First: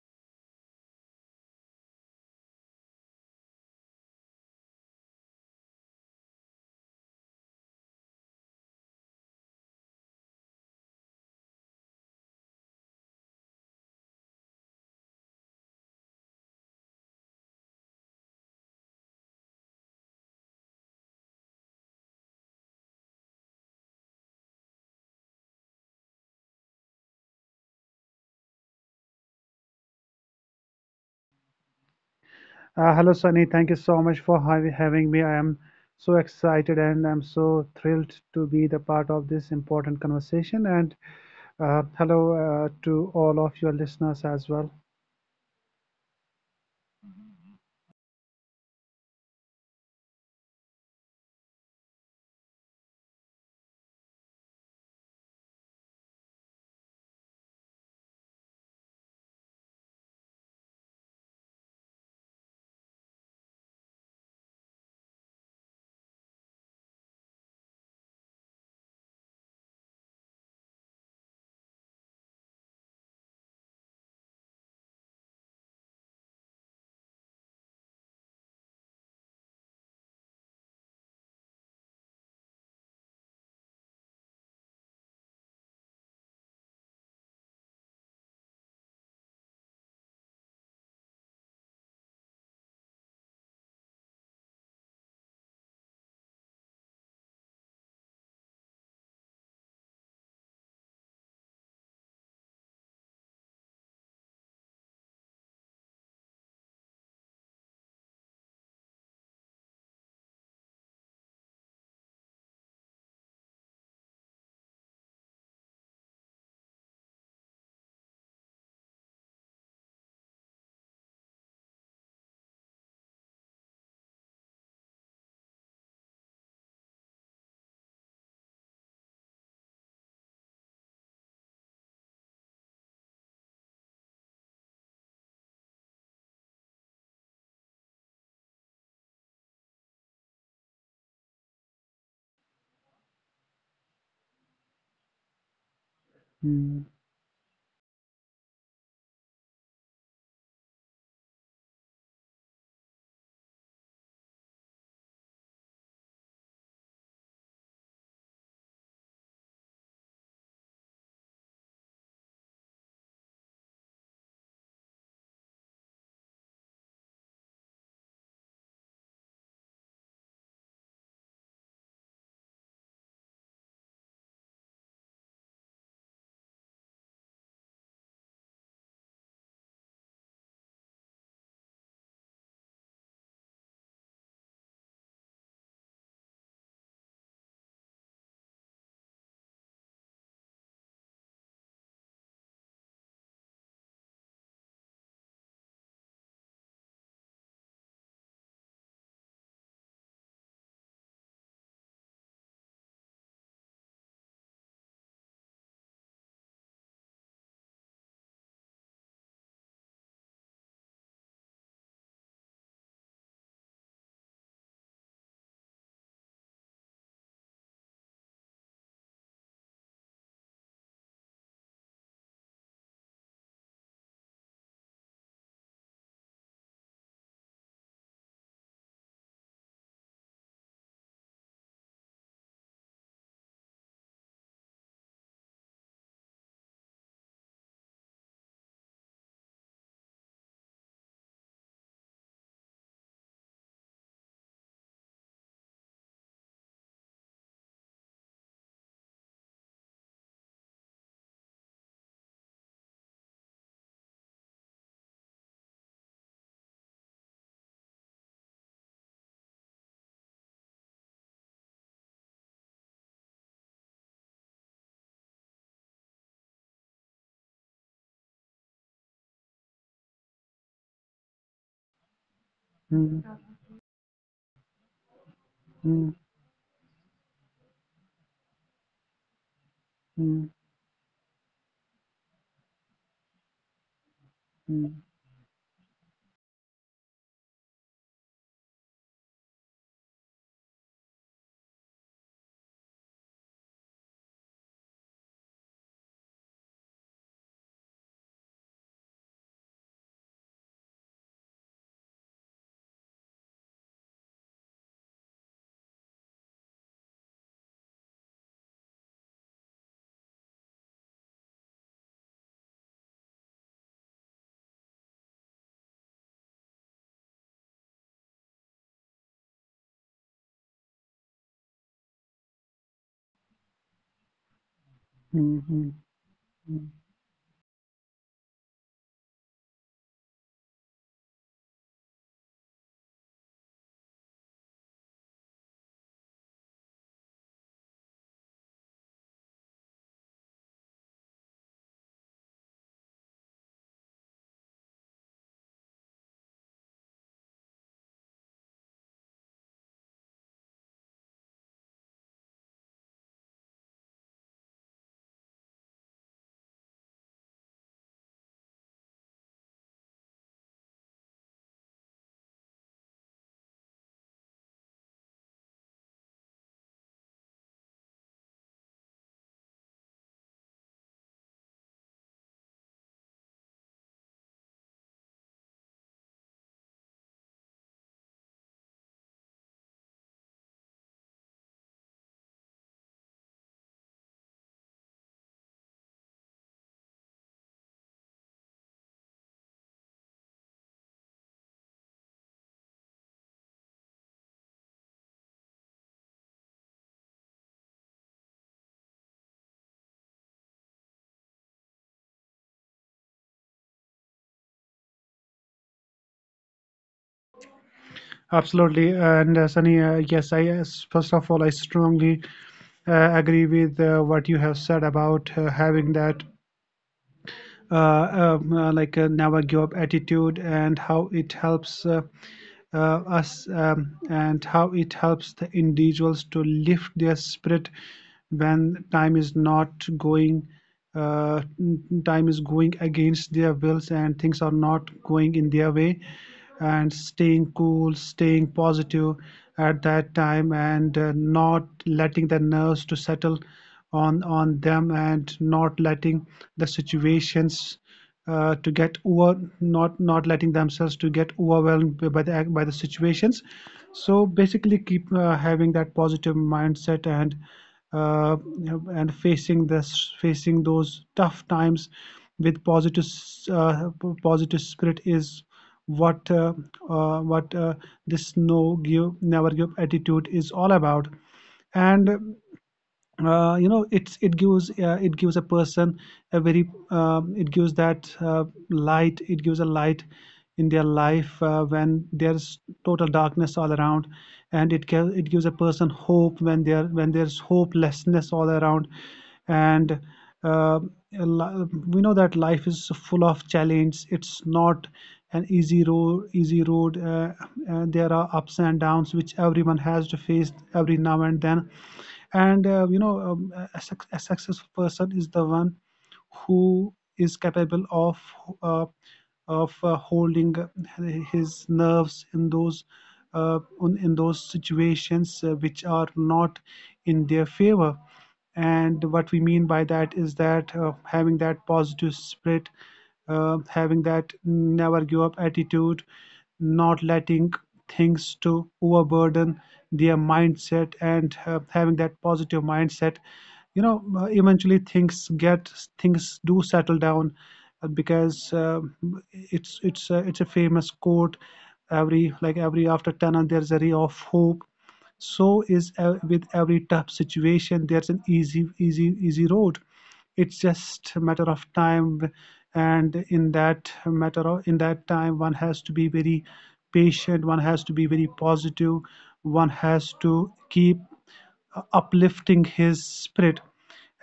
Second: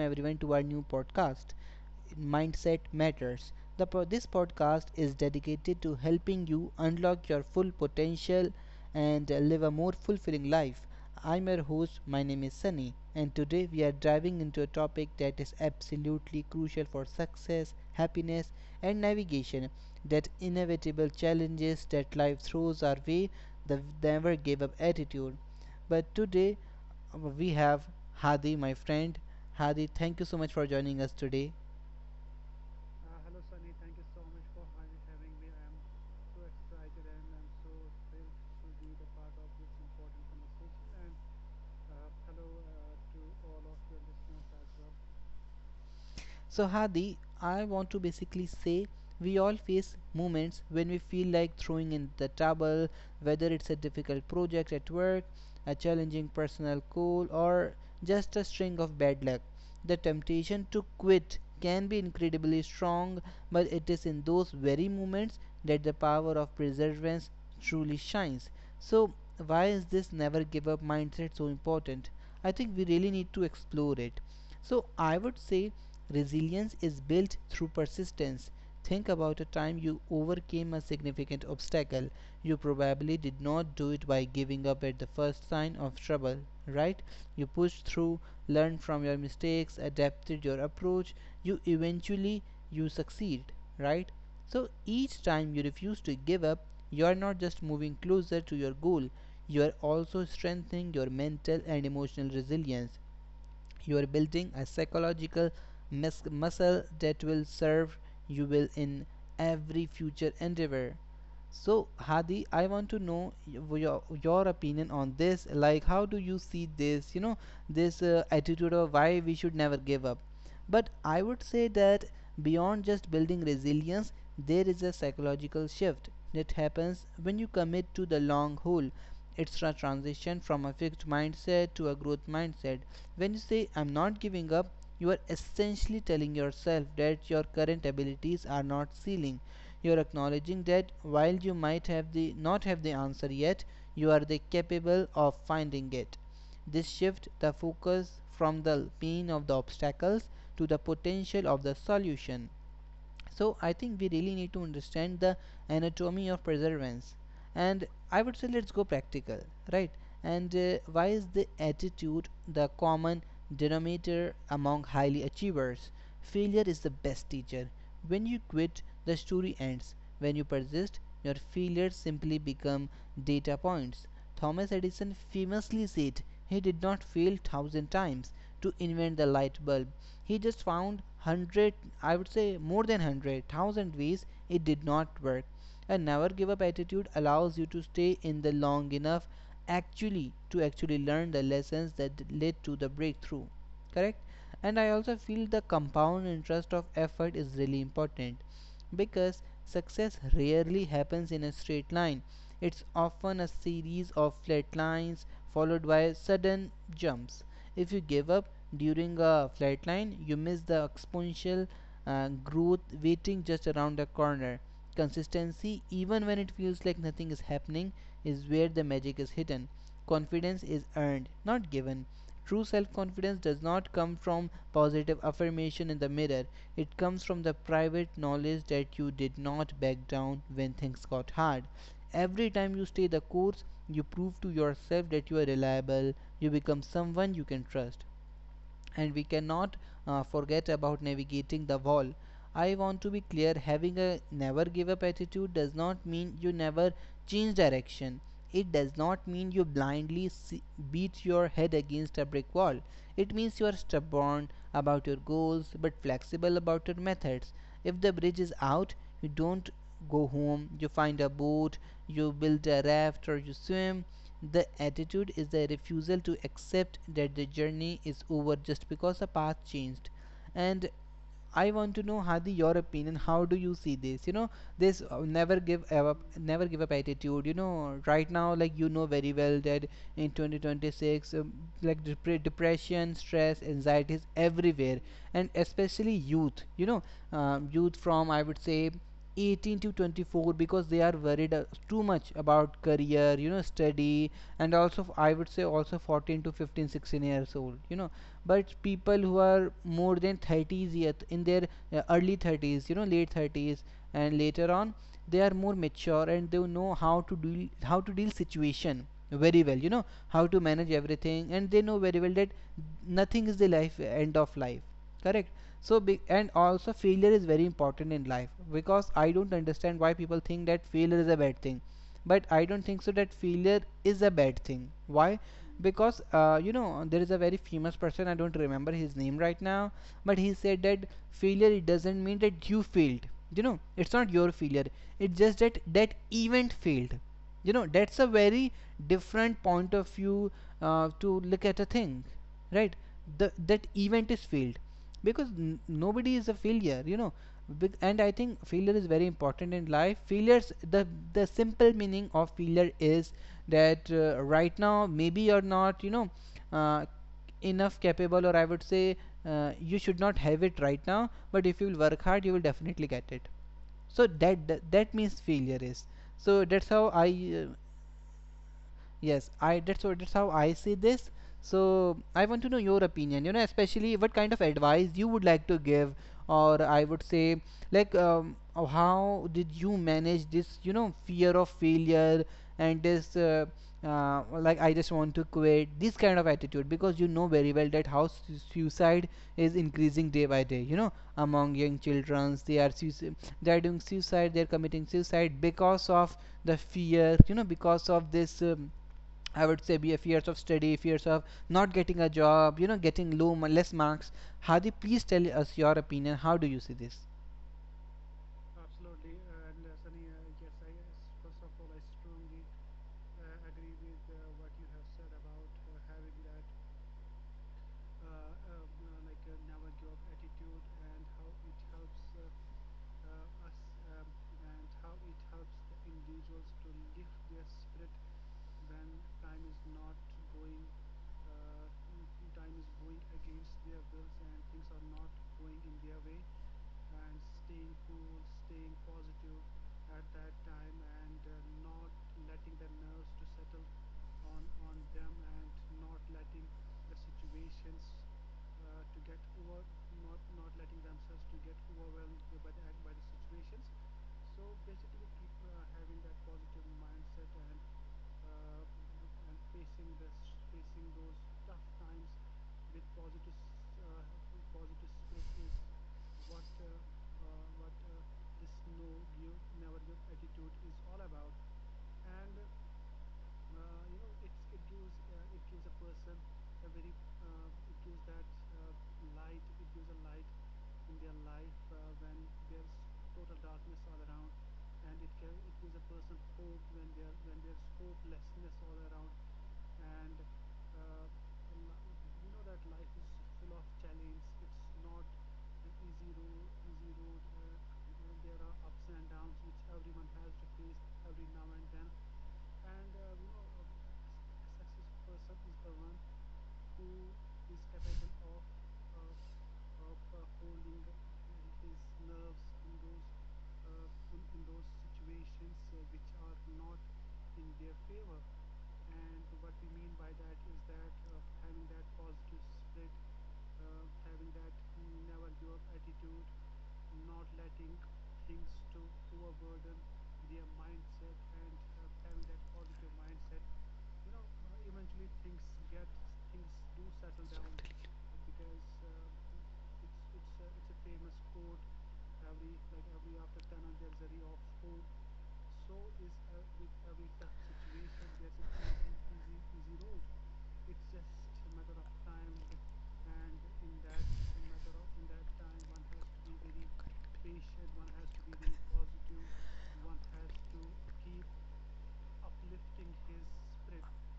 everyone to our new podcast, Mindset Matters. This podcast is dedicated to helping you unlock your full potential and live a more fulfilling life. I'm your host, my name is Sunny, and today we are diving into a topic that is absolutely crucial for success, happiness, and navigation that inevitable challenges that life throws our way, the never give up attitude. But today we have Hadi, my friend. Hadi, thank you so much for joining us today. Hello, Sunny. Thank you so much for having me. I am so excited and I'm so thrilled to be the part of this important conversation. And hello to all of your listeners as well. So, Hadi, I want to basically say we all face moments when we feel like throwing in the towel, whether it's a difficult project at work, a challenging personal goal, or just a string of bad luck. The temptation to quit can be incredibly strong, but it is in those very moments that the power of perseverance truly shines. So, why is this never give up mindset so important? I think we really need to explore it. So I would say resilience is built through persistence. Think about a time you overcame a significant obstacle. You probably did not do it by giving up at the first sign of trouble, right? You pushed through, learned from your mistakes, adapted your approach. You eventually you succeed, right? So each time you refuse to give up, you are not just moving closer to your goal, you are also strengthening your mental and emotional resilience. You are building a psychological muscle that will serve you well in every future endeavor. So, Hadi, I want to know your opinion on this. Like, how do you see this, you know, this attitude of why we should never give up? But I would say that beyond just building resilience, there is a psychological shift that happens when you commit to the long haul. It's a transition from a fixed mindset to a growth mindset. When you say, I'm not giving up, you are essentially telling yourself that your current abilities are not ceiling. You're acknowledging that while you might have the not have the answer yet, you are the capable of finding it. Mm, This shifts the focus from the pain of the obstacles to the potential of the solution. So I think we really need to understand the anatomy of perseverance, and I would say let's go practical, right? And why is the attitude the common denominator among highly achievers. Failure is the best teacher. When you quit, the story ends. When you persist, your failures simply become data points. Thomas Edison famously said he did not fail thousand times to invent the light bulb. He just found hundred, I would say more than 100,000 ways it did not work. A never give up attitude allows you to stay in the long enough actually to actually learn the lessons that led to the breakthrough, correct? And I also feel the compound interest of effort is really important, because success rarely happens in a straight line. It's often a series of flat lines followed by sudden jumps. If you give up during a flat line, you miss the exponential growth waiting just around the corner. Consistency, even when it feels like nothing is happening, is where the magic is hidden. Confidence is earned, not given. True self confidence does not come from positive affirmation in the mirror, it comes from the private knowledge that you did not back down when things got hard. Every time you stay the course, you prove to yourself that you are reliable, you become someone you can trust. And we cannot forget about navigating the wall. I want to be clear, having a never give up attitude does not mean you never change direction. It does not mean you beat your head against a brick wall. It means you are stubborn about your goals but flexible about your methods. If the bridge is out, you don't go home, you find a boat, you build a raft, or you swim. The attitude is the refusal to accept that the journey is over just because the path changed. And I want to know, Hadi, your opinion. mm, How do you see this? You know, this never give mm, up, never give up attitude. You know, right now, like you know very well that in mm, 2026, like depression, stress, anxiety is everywhere, mm, and especially youth. You know, youth from I would say 18 to 24, because they are worried too much about career, you know, study. And also I would say also 14 to 15 16 years old, you know. But people who are more than 30s, yet in their early 30s, you know, late 30s and later on, they are more mature and they know how to deal situation very well, you know, how to manage everything. And they know very well that nothing is the life end of life, correct? So big. And also failure is very important in life, because I don't understand why people think that failure is a bad thing. But I don't think so that failure is a bad thing. Why? mm, mm, Because you mm. know, there is a very famous person, I don't remember his name right now, but he said that failure, it doesn't mean that you failed, you know, it's not your failure, it's just that that event failed. You know, that's a very different point of view to look at a thing, right? The that event is failed, because nobody is a failure, you know. And I think failure is very important in life. Failures, the simple meaning of failure is that right now maybe you're not, you know, uh, enough capable, or I would say you should not have it right now, but if you will work hard, you will definitely get it. So that means failure is. So that's how I uh, yes, I that's what that's how I see this. So I want to know your opinion. You know, especially what kind of advice you would like to give, or I would say, like, how did you manage this? You know, fear of failure and this, like, I just want to quit. This kind of attitude, because you know very well that how suicide is increasing day by day. You know, among young children, they are suicide, they are doing suicide, they are committing suicide because of the fear. You know, because of this. I would say be a fears of study, fears of not getting a job, you know, getting low less marks. Hadi, please tell us your opinion. How do you see this? Absolutely. And Sunny, yes, I yes, first of all, I strongly agree with what you have said about having that uh, like a never give up attitude and how it helps uh, us and how it helps the individuals to lift their spirit when time is not going uh, time is going against their wills and things are not going in their way, and staying cool, staying positive at that time, and not letting the nerves to settle on them, and not letting the situations to get over, not letting themselves to get overwhelmed by the situations. So basically keep having that positive mindset uh, and facing this facing those tough times with positive uh, positive spirit is what uh, what uh, this no give never give attitude is all about. And you know, it gives it gives a person a very it gives that light, it gives a light in their life when there's total darkness all around, and it gives a person hope when there when there's hopelessness all around. And uh, we know that life is full of challenge, it's not an easy road, and there are ups and downs which everyone has to face every now and then. And you know, a successful person is the one who is capable of uh, holding his nerves in those in those situations which are not in their favor. And what we mean by that is that having that positive spirit, having that never give up attitude, not letting things to overburden their mindset, and having that positive mindset, you know, eventually things get, things do settle down because it's a famous quote, every, like every after 10 there's a ray of hope. So is with every tough situation there's an easy, easy road, it's just a matter of time. And in that matter of, in that time one has to be very patient, one has to be very positive, one has to keep uplifting his spirit.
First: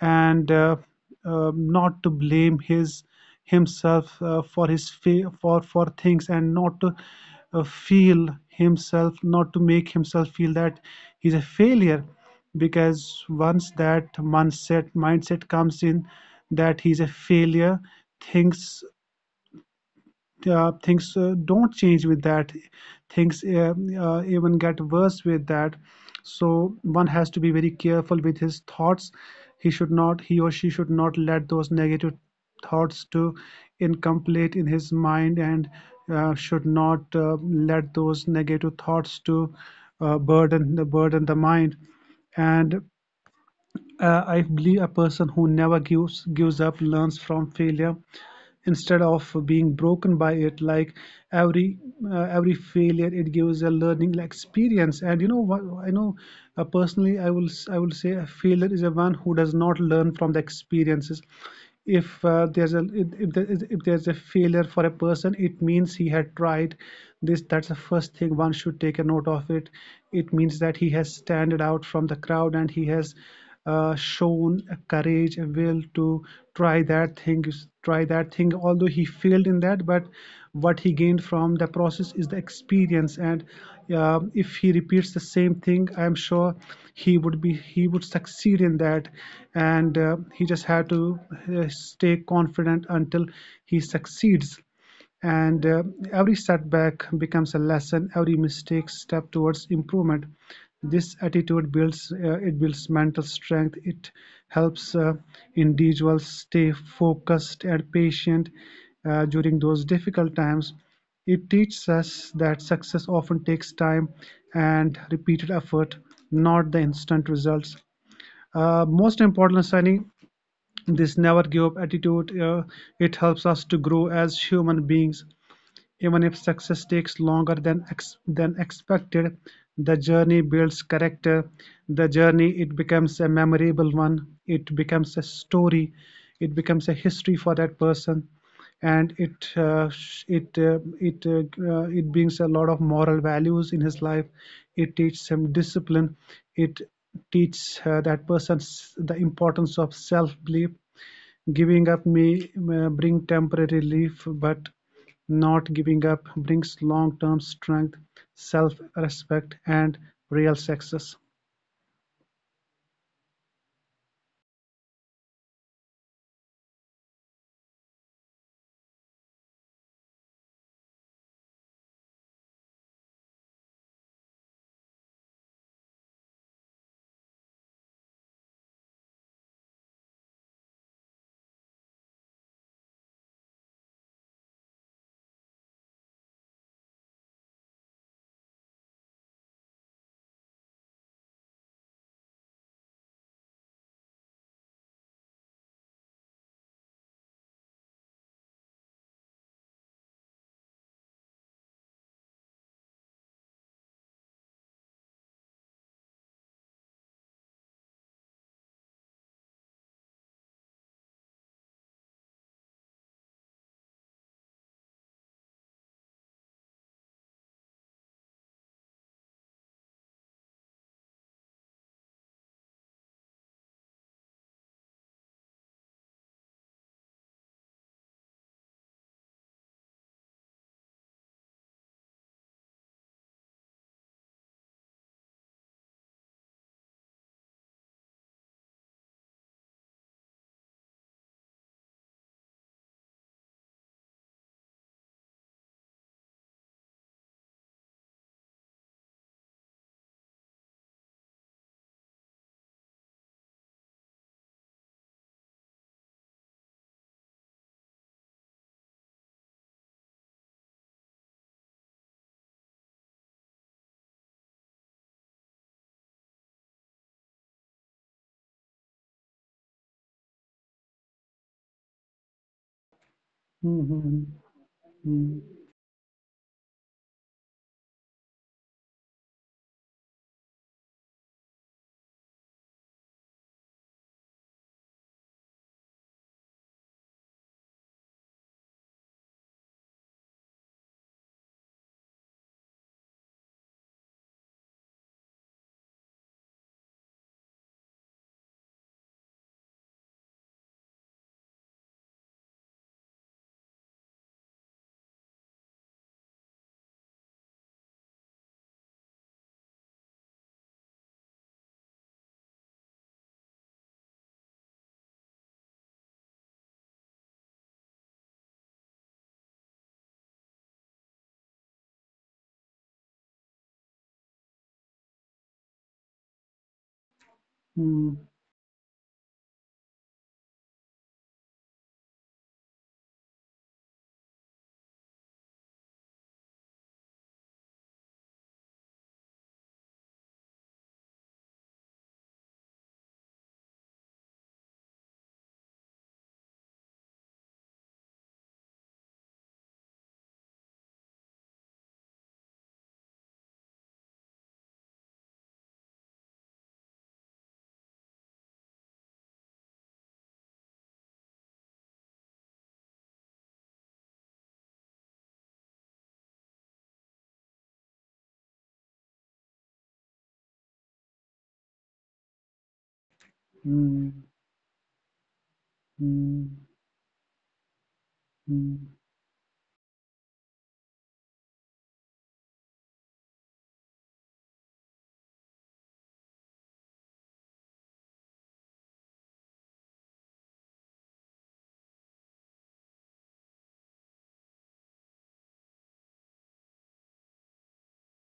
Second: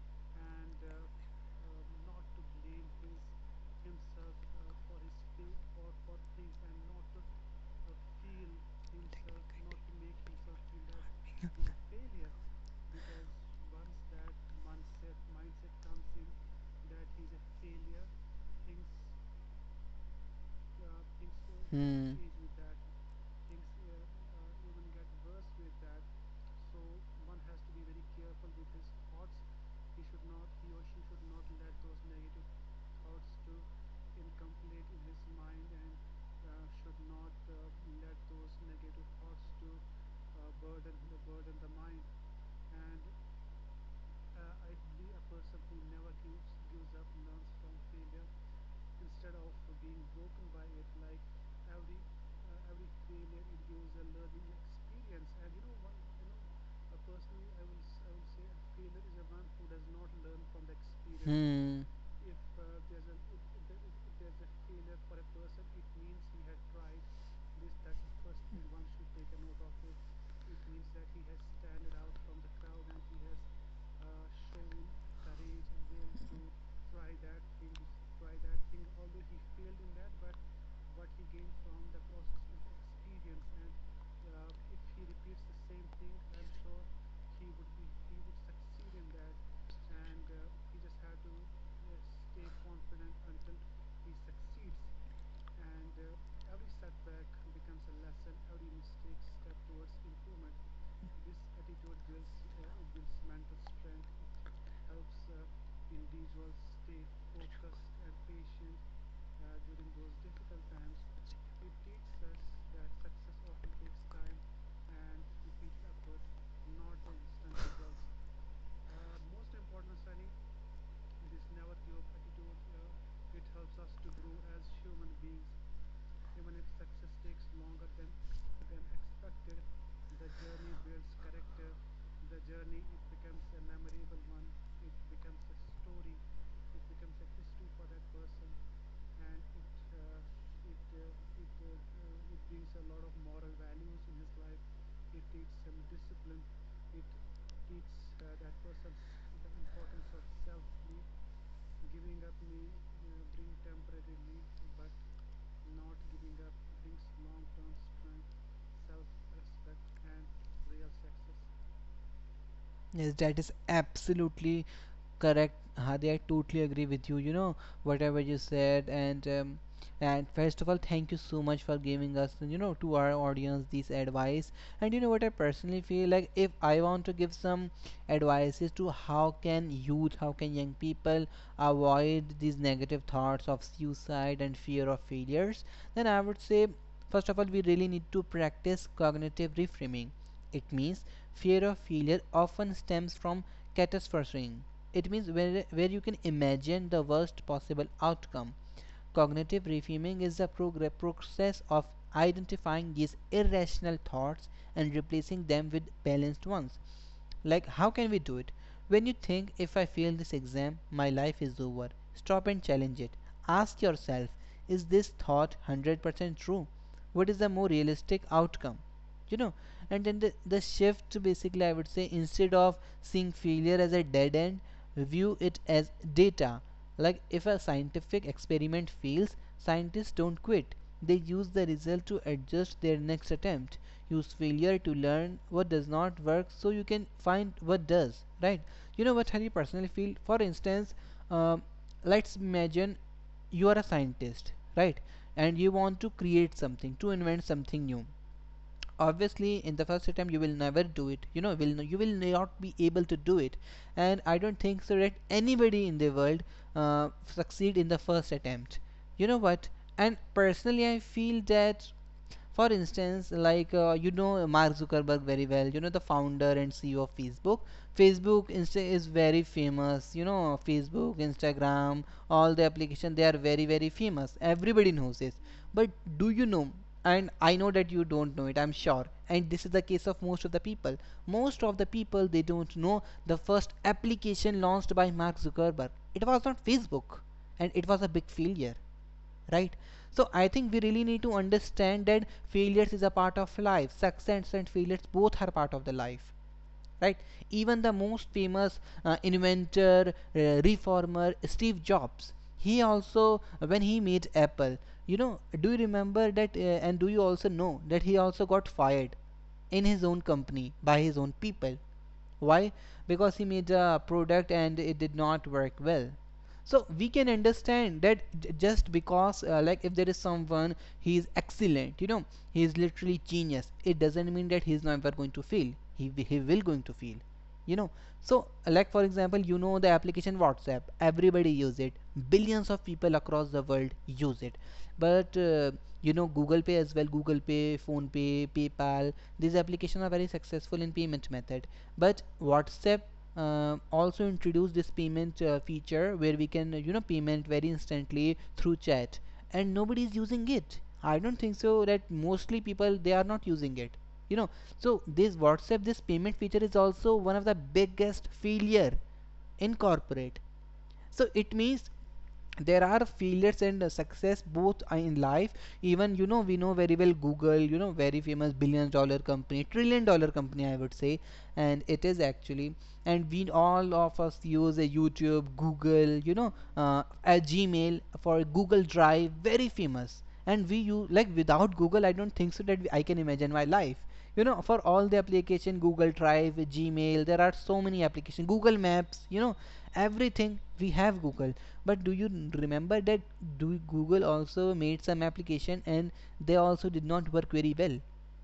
And not to blame his himself for things, and not to feel himself, not to make himself feel that he's a failure. Because once that mindset comes in that he's a failure, things things don't change with that, things even get worse with that. So one has to be very careful with his thoughts. He or she should not let those negative thoughts to incomplete in his mind, and should not let those negative thoughts to burden the mind. And I believe a person who never gives up learns from failure instead of being broken by it. Like every every failure, it gives a learning experience. And you know what? I know personally, I will say a failure is a one who does not learn from the experiences. Hmm. If there's a if there is a failure for a person, it means he had tried this. That's the first thing one should take a note of. It means that he has stood out from the crowd, and he has shown a courage, a will to try that thing, try that thing, although he failed in that. But what he gained from the process is the experience. And if he repeats the same thing, I'm sure he would be, he would succeed in that. And he just had to stay confident until he succeeds. And every setback becomes a lesson, every mistake step towards improvement. This attitude builds it builds mental strength, it helps individuals stay focused and patient during those difficult times. It teaches us that success often takes time and repeated effort, not the instant results. Most important signing this never give up attitude, it helps us to grow as human beings. Even if success takes longer than ex than expected, the journey builds character. The journey, it becomes a memorable one. It becomes a story. It becomes a history for that person. And it brings a lot of moral values in his life. It teaches him discipline. It teaches that person the importance of self belief. Giving up may bring temporary relief, but not giving up brings long-term strength, self-respect, and real success. Yes, that is absolutely correct, Hadi. I totally agree with you. You know whatever you said, and first of all, thank you so much for giving us, you know, to our audience this advice. And you know what, I personally feel like if I want to give some advices to how can youth, how can young people avoid these negative thoughts of suicide and fear of failures, then I would say first of all we really need to practice cognitive reframing. It means fear of failure often stems from catastrophizing. It means where you can imagine the worst possible outcome. Cognitive reframing is the process of identifying these irrational thoughts and replacing them with balanced ones. Like, how can we do it? When you think, if I fail this exam, my life is over, stop and challenge it. Ask yourself, is this thought 100% true? What is the more realistic outcome? you know and then the shift, basically, I would say, instead of seeing failure as a dead end, view it as data. Like, if a scientific experiment fails, scientists don't quit. They use the result to adjust their next attempt. Use failure to learn what does not work so you can find what does, right? What Harry personally feel, for instance. um, let's imagine you are a scientist, right? And you want to create something, to invent something new. Obviously in the first attempt you will never do it, will no, you will not be able to do it. And I don't think so that anybody in the world succeed in the first attempt, you know what. And personally I feel that, for instance, like, you know Mark Zuckerberg very well, you know the founder and CEO of Facebook. Facebook, Insta is very famous, you know, Facebook, Instagram, all the application, they are very very famous, Mm-hmm. everybody knows this. Mm-hmm. But do you know? And I know that you don't know it, I'm sure, and this is the case of most of the people. Most of the people, they don't know the first application launched by Mark Zuckerberg. It was not Facebook, and it was a big failure, right? So I think we really need to understand that failures is a part of life. Success and failures, both are part of the life, right? Even the most famous inventor, reformer Steve Jobs, he also when he made Apple, you know, do you remember that? And do you also know that he also got fired in his own company by his own people? Why? Because he made a product and it did not work well. So we can understand that just because, like, if there is someone, he is excellent, you know, he is literally genius, it doesn't mean that he is never going to fail. He will going to fail, you know. So, like, for example, you know the application WhatsApp, everybody use it, billions of people across the world use it. But you know Google Pay as well, Google Pay, Phone Pay, PayPal, these applications are very successful in payment method. But WhatsApp also introduced this payment feature where we can, you know, payment very instantly through chat, and nobody is using it. I don't think so that mostly people, they are not using it, you know. So this WhatsApp, this payment feature is also one of the biggest failure in corporate. So it means there are failures and success both in life. Even, you know, we know very well Google, you know, very famous billion dollar company, trillion dollar company, I would say. And it is actually, and we all of Mm-hmm. us use a YouTube, Google, you know, a Gmail for Google Drive, very famous. And we you like without Google I don't think so that I can imagine my life, you know, for all the application Google Drive, Gmail, there are so many application Google Maps, you know, everything we have Google. But do you remember that? Do Google also made some application and they also did not work very well?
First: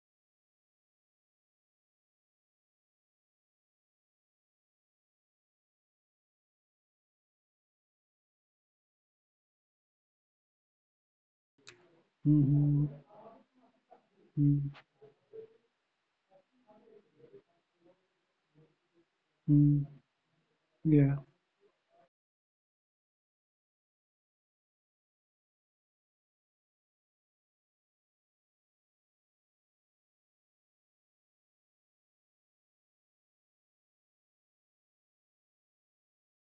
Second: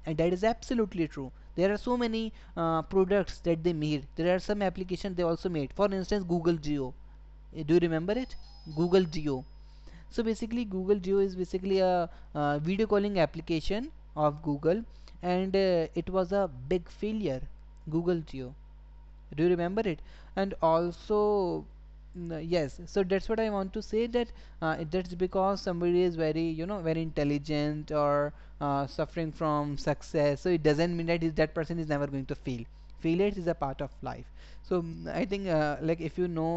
And that is absolutely true, there are so many products that they made. There are some applications they also made, for instance Google Geo. Do you remember it? Google Geo. So basically Google Duo is basically a Mm-hmm. video calling application of Google, and it was a big failure, Google Duo, do you remember Mm-hmm. it? And Yeah. also yes, so that's what I want to say, that that's because somebody is very, you know, very intelligent or suffering from success, so it doesn't mean that is that person is never going to fail. Failures is a part of life. So I think, like, if you know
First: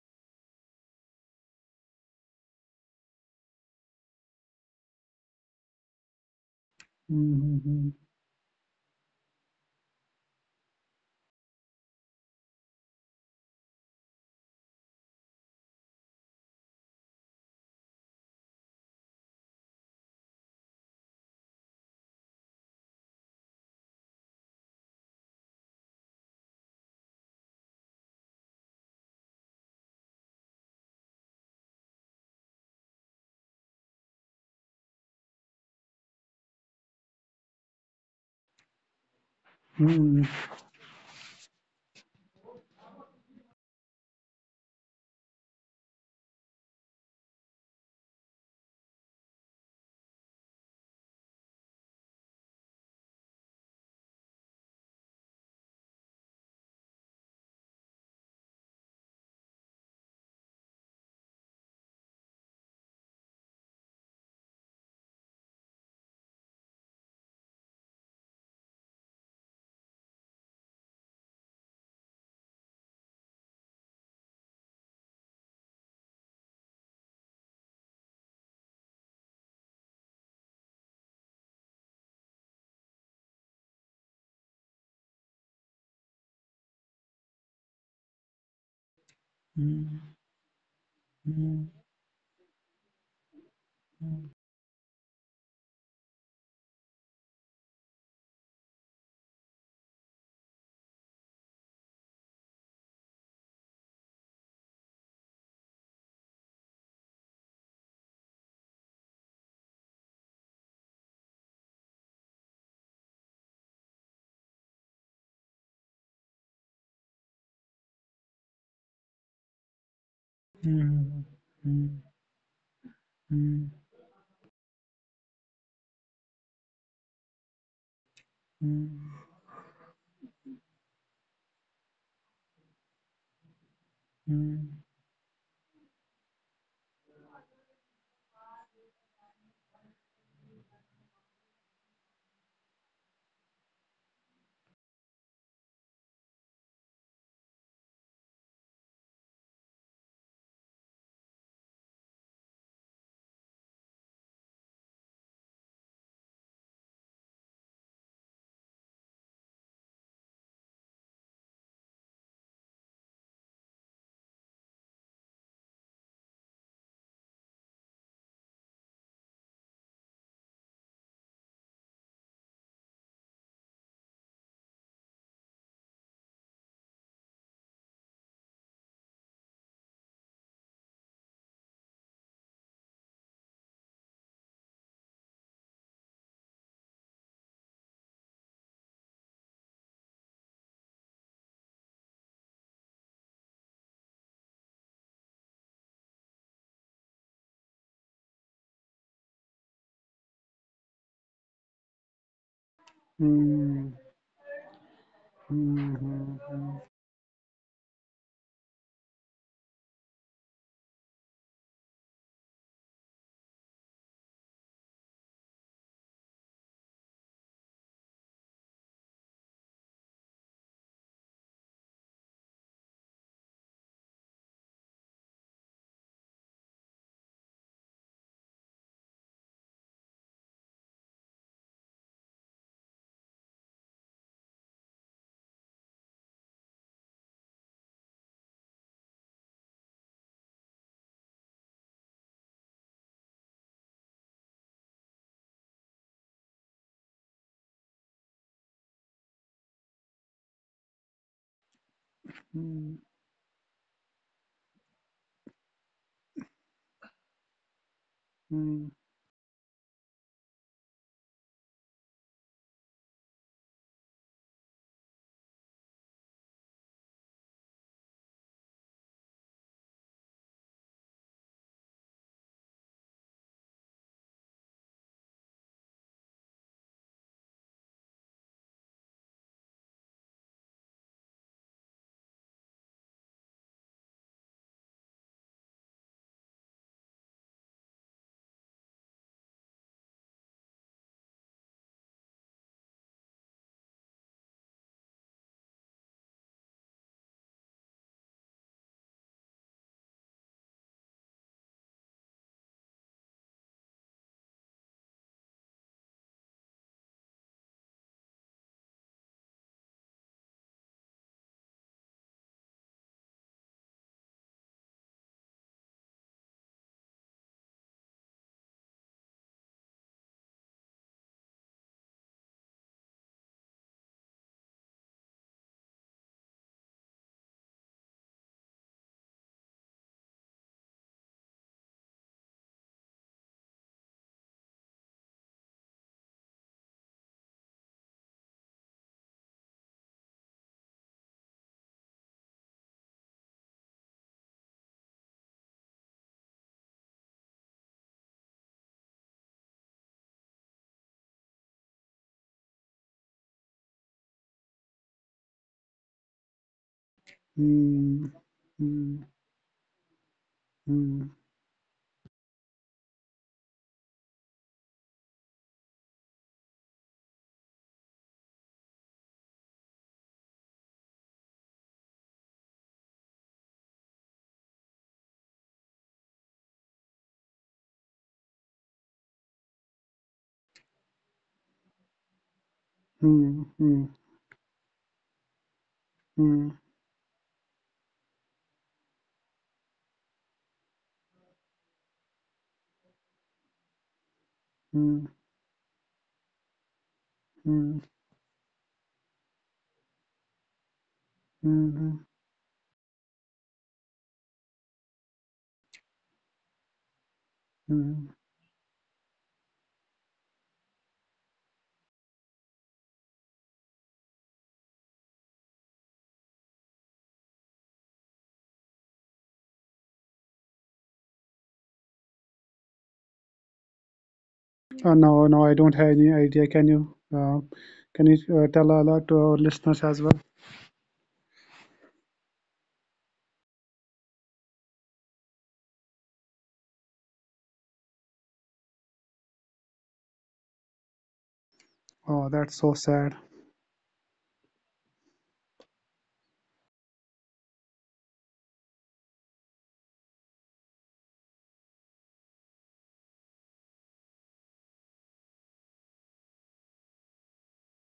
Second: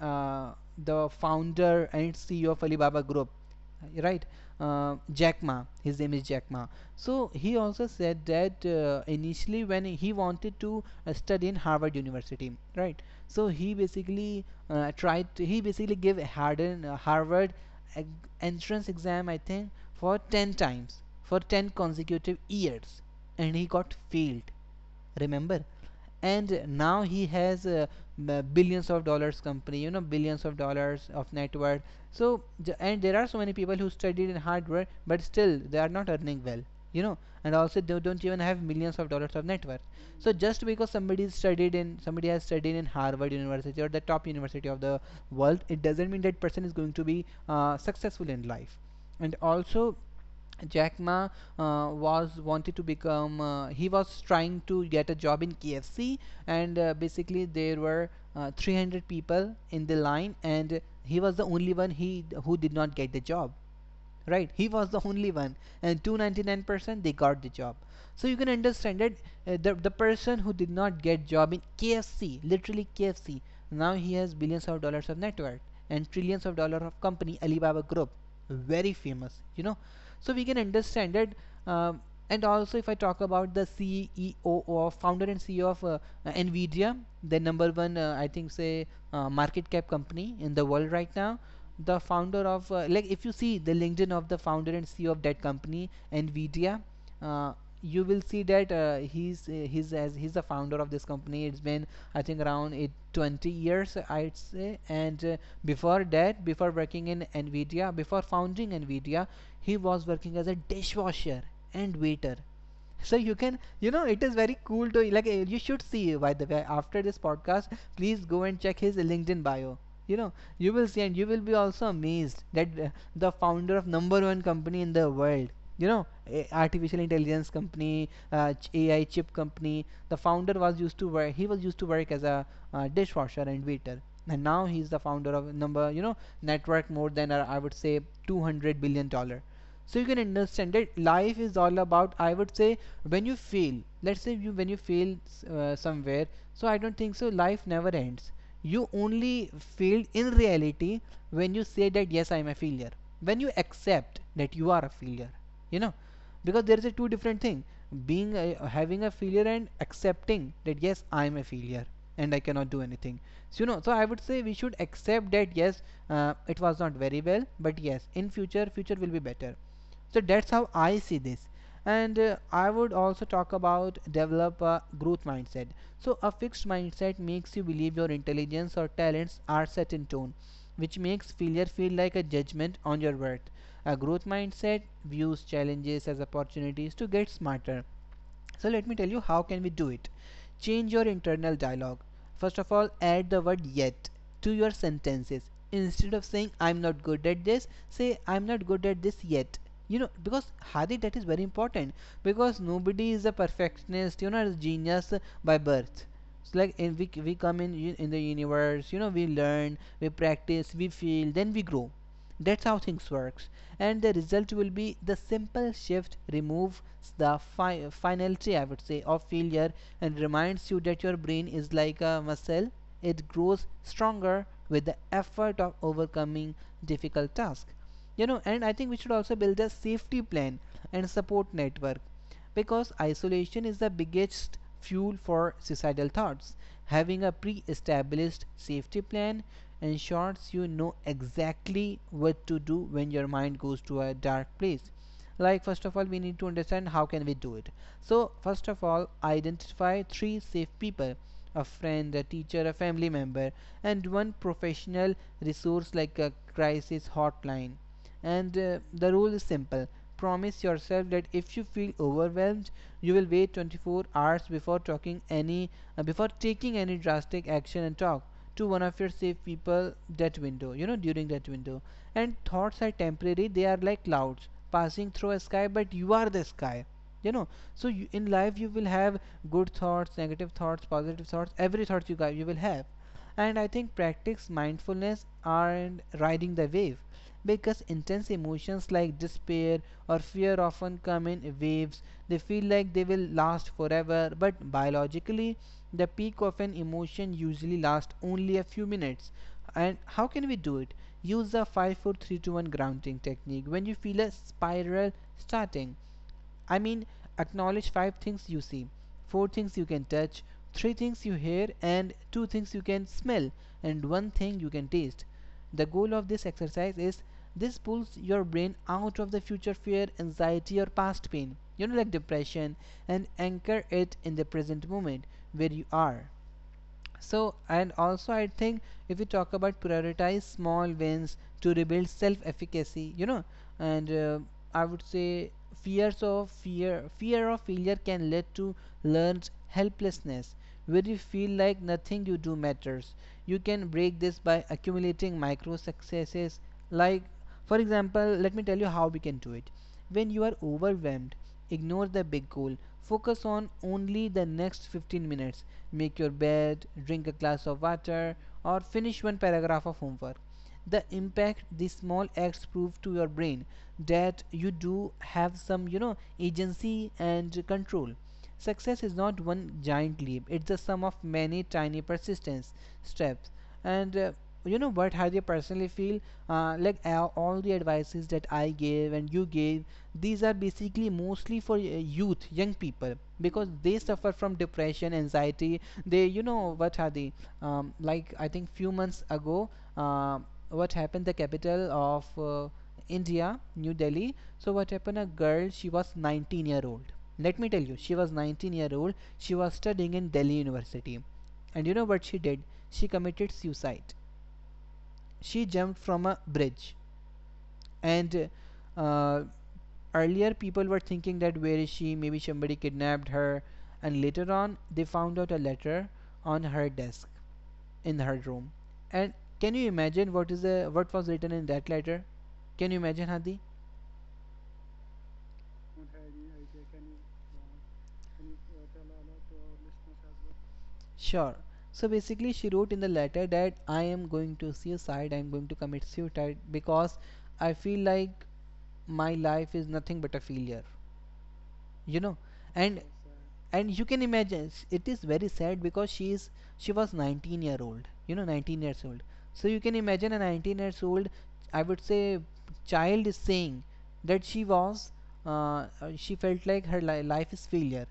uh, the founder and CEO of Alibaba Group, right, Jack Ma, his name is Jack Ma. So he also Mm-hmm. said that initially when he wanted to study in Harvard University, right? So he basically he basically gave Harvard entrance exam, I think, for 10 times, for 10 consecutive years, and he got failed, remember. And now he has billions of dollars company, you know, billions of dollars of net worth. So, and there are so many people who studied in hardware but still they are not earning well, you know, and also they don't even have millions of dollars of net worth. Mm-hmm. So just because somebody studied in, somebody has studied in Harvard University or the top university of the world, it doesn't mean that person is going to be successful in life. And also Jack Ma was wanted to become, he was trying to get a job in KFC, and basically there were 300 people in the line and he was the only one, he who did not get the job. Right, he was the only one, and 299% they got the job. So you can understand that the person who did not get job in KFC, literally KFC, now he has billions of dollars of net worth and trillions of dollar of company, Alibaba Group, very famous, you know. So we can understand that. um, and also, if I talk about the CEO or founder and CEO of Nvidia, the number one, I think, say, market cap Mm-hmm. company in the world right now, Mm-hmm. the founder of, like, if you see the LinkedIn of the founder and CEO of that company, Nvidia, uh, you will see that he's as he's the founder of this company. It's been, I think, around eight, 20 years, I'd say. And before that, before working in Nvidia, before founding Nvidia, he was working as a dishwasher and waiter. So you can, you know, it is very cool to, like, you should see, by the way, after this podcast, please go and check his LinkedIn bio, you know. You will see and Mm-hmm. you will be also amazed that the founder of number one company in the world, you know, artificial intelligence company, AI chip company, the founder was used to work, he was used to work as a dishwasher and waiter, and now he's the founder of number, you know, network more than, I would say, 200 billion dollar. So you can understand that life is all about, I would say, when you fail, let's say you, when you fail somewhere, so I don't think so, life never ends. You only failed in reality when you say that yes, I am a failure, when you accept that you are a failure, you know. Because there is a two different thing, having a failure and accepting that yes, I am a failure and I cannot do anything. So you know, so I would say we should accept that yes, it was not very well, but yes, in future, future will be better. So that's how I see this. And I would also talk about develop a growth mindset. So a fixed mindset makes you believe your intelligence or talents are set in stone, which makes failure feel like a judgment on your worth. A growth mindset views challenges as opportunities to get smarter. So let me tell you how can we do it. Change your internal dialogue. First of all, add the word yet to your sentences. Instead of saying I'm not good at this, say I'm not good at this yet. You know, because Hadi, that is very important, because nobody is a perfectionist, you know, a genius by birth. It's Mm-hmm. like we come in the universe, you know, we learn, we practice, we feel, then we grow. That's how things works. And the result will be the simple shift removes the finality, I would say, of failure, and reminds you that your brain is like a muscle. It grows stronger with the effort of overcoming difficult task, you know. And I think we should also build a safety plan and support network, because isolation is the biggest fuel for suicidal thoughts. Having a pre-established safety plan ensures you know exactly what to do when your mind goes to a dark place. Like, first of all, we need to understand how can we do it. So first of all, identify three safe people: a friend, a teacher, a family member, and one professional resource like a crisis hotline. And the rule is simple: promise yourself that if you feel overwhelmed, you will wait 24 hours before talking any, before taking any drastic action, and talk to one of your safe people. That window, you know, during that window. And thoughts are temporary, they are like clouds passing through a sky, but you are the sky, you know. So you, in life you will have good thoughts, negative thoughts, positive thoughts, every thought you got, you will have. And I think practice mindfulness and riding the wave, because intense emotions like despair or fear often come in waves. They feel like they will last forever, but biologically the peak of an emotion usually lasts only a few minutes. And how can we do it? Use the 5-4-3-2-1 grounding technique when you feel a spiral starting. I mean, acknowledge five things you see, four things you can touch, three things you hear, and two things you can smell, and one thing you can taste. The goal of this exercise is this pulls your brain out of the future fear, anxiety, or past pain, you know, like depression, and anchor it in the present moment where you are. So and also I think if we talk about prioritize small wins to rebuild self efficacy, you know. And I would say fears of fear of failure can lead to learned helplessness where you feel like nothing you do matters. You can break this by accumulating micro successes, like for example, let me tell you how we can do it. When you are overwhelmed, ignore the big goal. Focus on only the next 15 minutes. Make your bed, drink a glass of Mm-hmm. water, or Mm-hmm. finish one paragraph of homework. The Mm, impact, these small acts prove to your brain that you do have some, you know, agency and control. Success is not one giant leap, it's the sum of many tiny persistence steps. And you know what, how they personally feel. All the advices that I gave and you gave, these are basically mostly for youth, young people, mm, because mm, they suffer from depression, anxiety. They, you know, mm, what are they. Like I think few months ago, what happened, the capital of India, New Delhi. So what happened, mm, a girl, she was 19-year old. Let me tell mm, you, she was 19-year old, she was studying in Delhi University. And you know mm, what she did? She committed suicide. She jumped from a bridge. mm. And uh, earlier people were thinking that where is she, maybe somebody kidnapped her. And later on they found out a letter on her desk in her room. And can you imagine what is the what was written in that letter? Can you imagine, Hadi? No, no, I don't have any idea. Can you tell a lot to our listeners as well? Sure. So basically, she wrote in the letter that I am going to suicide. I am going to commit suicide because I feel like my life is nothing but a failure. You know, Oh, that's so and sad. You can imagine, it is very sad because she was 19-year old, you know, 19 years old. So you can imagine, a 19 years old, I would say, child is saying that she was she felt like her life is failure.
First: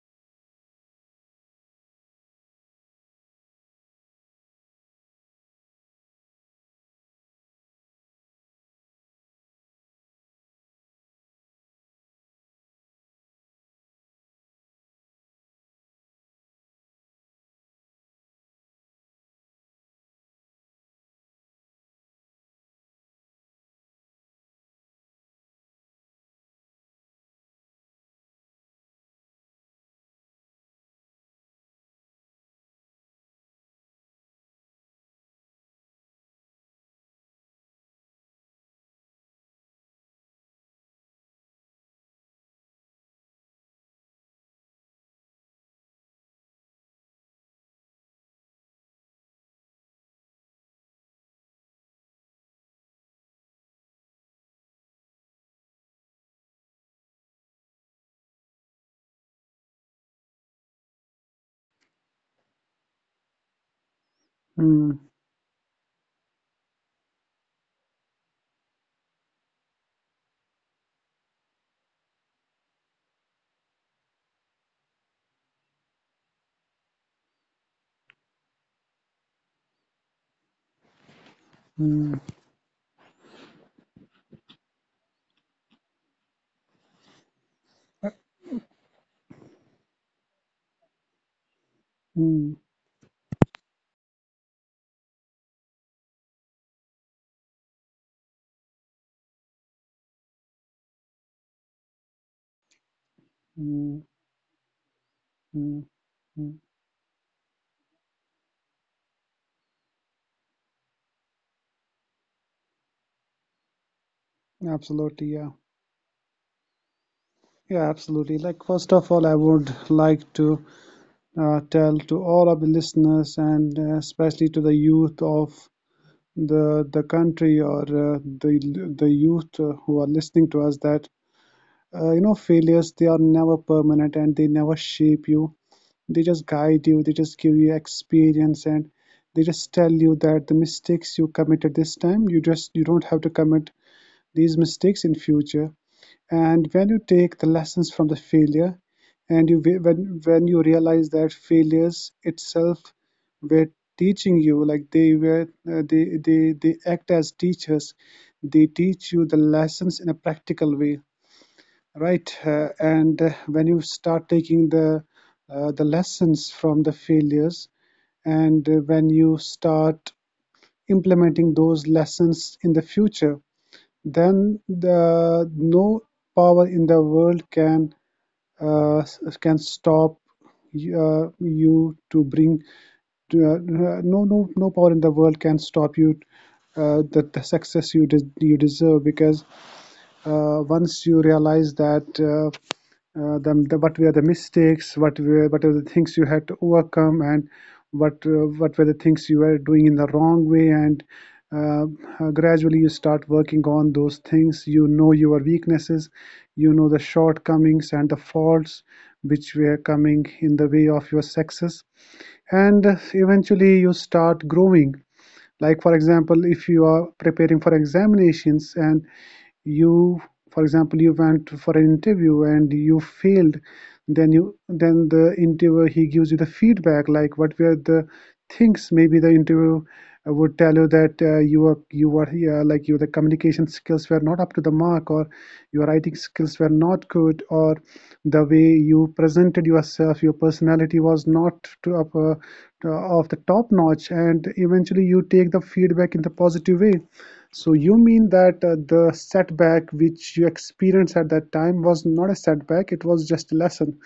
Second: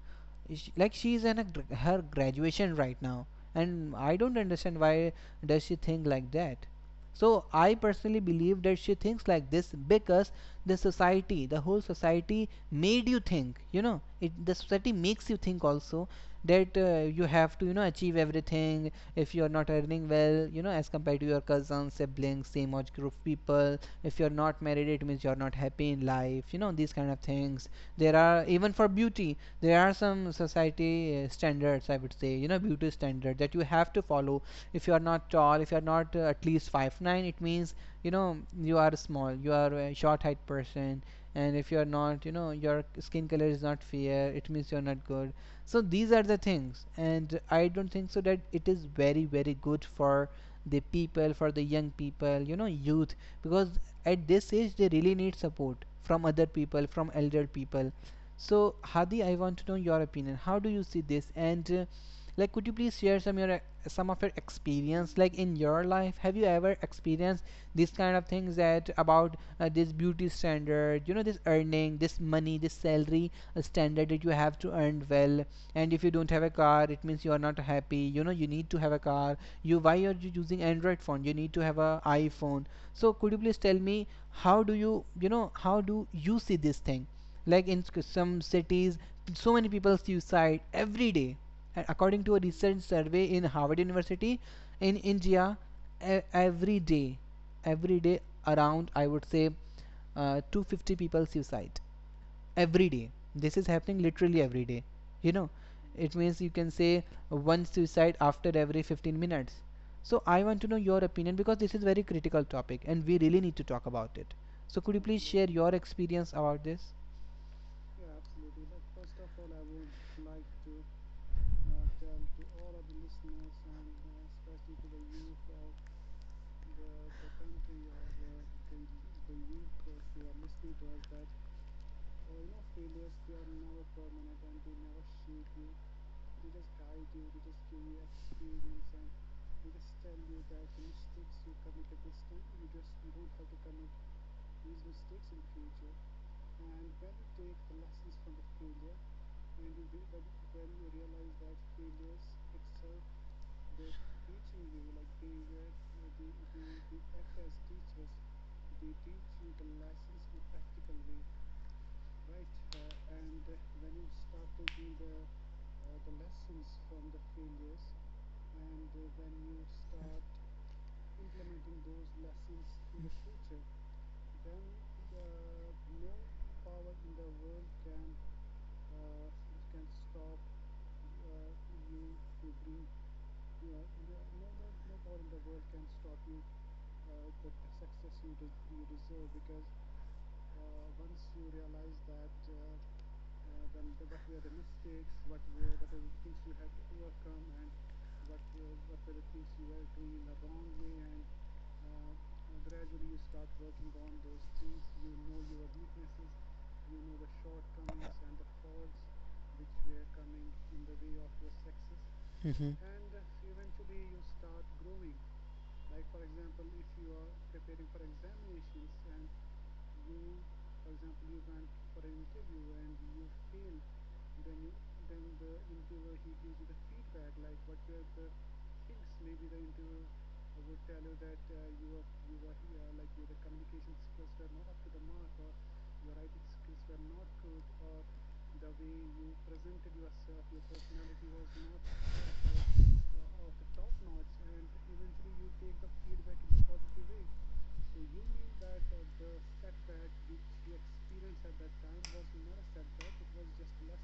Like she is in a, her graduation right now, and I don't understand why does she think like that. So I personally believe that she thinks like this because the society, the whole society made you think, you know it, the society makes you think also that you have to, you know, achieve everything. If you are not earning well, you know, as compared to your cousins, siblings, same age group people. If you're not married, it means you're not happy in life, you know, these kind of things. There are even for beauty, there are some society standards, I would say, you know, you know, beauty standard that you have to follow. If you are not tall, if you are not at least 5'9", it means, you know, you are small, you are a short height person. And if you are not, you know, your skin color is not fair, it means you are not good. So these are the things, and I don't think so that it is very very good for the people, for the young people, you know, youth. Because at this age they really need support from other people, from elder people. So, Hadi, I want to know your opinion. How do you see this? And like, could you please share some your some of your Mm, experience? Like in your life, have you ever experienced these kind of things that about this beauty standard? You know, this earning, this money, this salary standard that you have to earn well. And if you don't have a car, it means you are not happy. You know, you need to have a car. You why are you using Android phone? You need to have a mm, iPhone. So, could you please tell me how do you, you know, how do you see this thing? Like in some cities so many people suicide every day. And according to a mm, recent survey in Harvard University, in India, every day, every day, around, I would say, 250 people suicide every day. This is happening mm, literally every day, you know. mm, It means you mm. can say one suicide after every 15 minutes. So I want to know your opinion because this is very critical topic and we really need to talk about it. So could you please Absolutely, yeah, share your experience about this? yeah, absolutely. Like first of all, I would like to tell to all of the listeners, and especially to the youth of the country, or the youth who are listening to us, that you know, failures, they are never permanent, and they never shape you, they just guide you, they just give you experience. And they just tell you that the mistakes you committed this time, you just, you don't have to commit these mistakes in future. And when you take the lessons from the failure, and you, when you realize that failures itself were teaching you, like they were they act as teachers, they teach you the lessons in a practical way. Right. And when you start taking the lessons from the failures, and when you start implementing those lessons in the future, then the no power in the world uh, can stop you to bring to, uh, no power in the world can stop you the success you you deserve. Because once you realize that the what were the mistakes, what were, what are the things you had to overcome, and what were the things you were doing in the wrong way, and uh, gradually you start working on those things. You know your weaknesses, you know the shortcomings and the faults which were coming in the way of your success, Mm-hmm. and eventually you start growing. Like for example, if you are preparing for examinations, and you for example you went for an interview and you failed, then you, then the interviewer, he gives you the feedback, like what were the things. Maybe the interviewer would tell you that you were here, like your, the communication skills were not up to the mark, or your writing skills were not good, or the way you presented yourself, your personality was not to up uh, of the top notch, and eventually you take the feedback in the positive way. So you mean that the setback which you experienced at that time was not a setback, it was just a lesson.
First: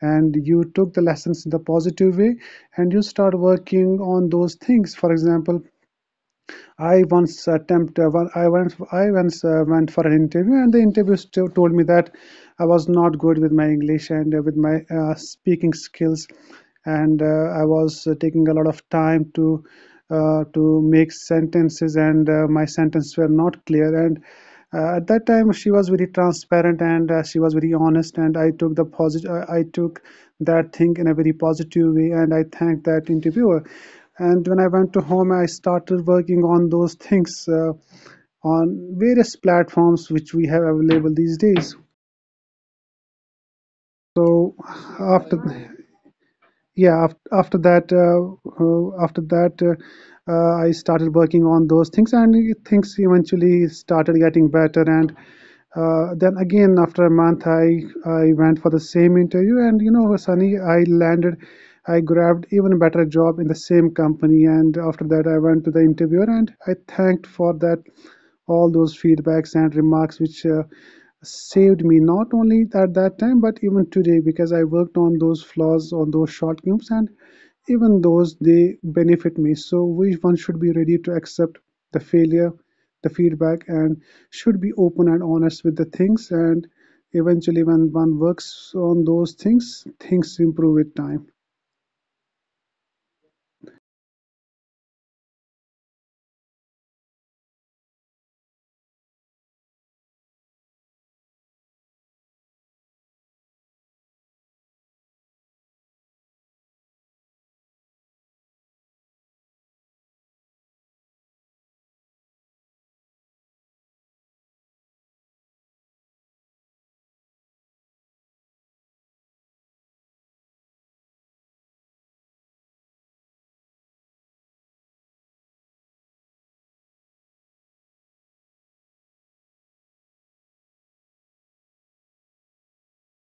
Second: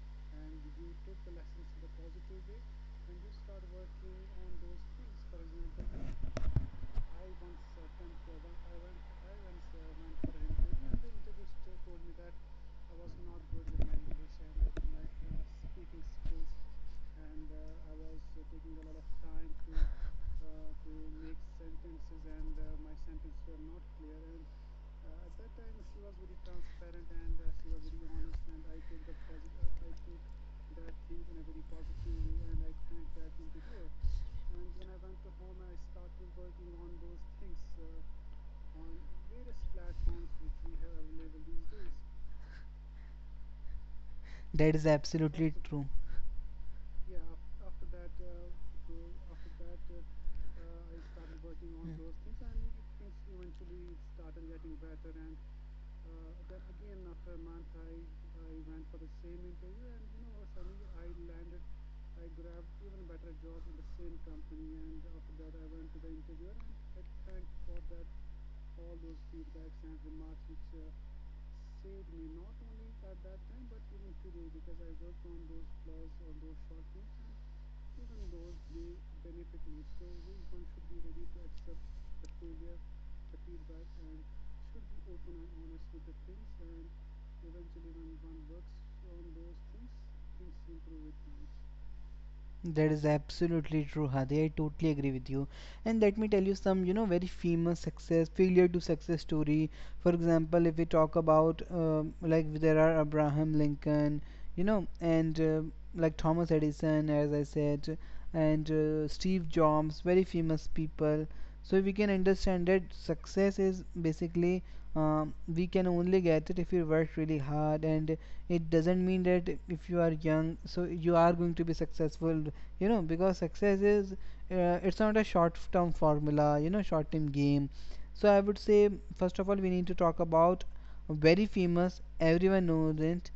And you took the lessons in the positive way, and you start working on those things. For example, I once attempted, well, I once went for an interview, and the interview told me that I was not good with my English, and with my speaking skills, and I was taking a lot of time to make sentences, and my sentences were not clear, and at that time, she was very transparent, and she was very honest, and I took the positive. I took that thing in a very positive way, and I thanked that interviewer. And when I went to home, I started working on those things on various platforms which we have available these days. So That is after absolutely true. yeah af- after that I started working on those things, and things eventually started getting better. And then again after a month, I went for the same interview, and you know, Sunny, I grabbed even better job in the same company. And after that, I went to the interviewer, and I thanked for that all those feedbacks and remarks which saved me not only at that time but even today, because I worked on those flaws, on those shortcomings, and even those they benefit me. So we, one should be ready to accept the failure, the feedback, and should be open and honest with the things, and eventually when one works on those things, things improve with time. That is absolutely true, Hadi. I totally agree with you. And let me tell you some, you know, very famous success, failure to success story. For example, if we talk about like there are Abraham Lincoln, you know, and like Thomas Edison, as I said, and Steve Jobs, very famous people. So we can understand that success is basically, we can only get it if you work really hard. And it doesn't mean that if you are young so you are going to be successful, you know, because success is it's not a short term formula, you know, short term game. So I would say first of all we need to talk about, very famous, everyone knows it,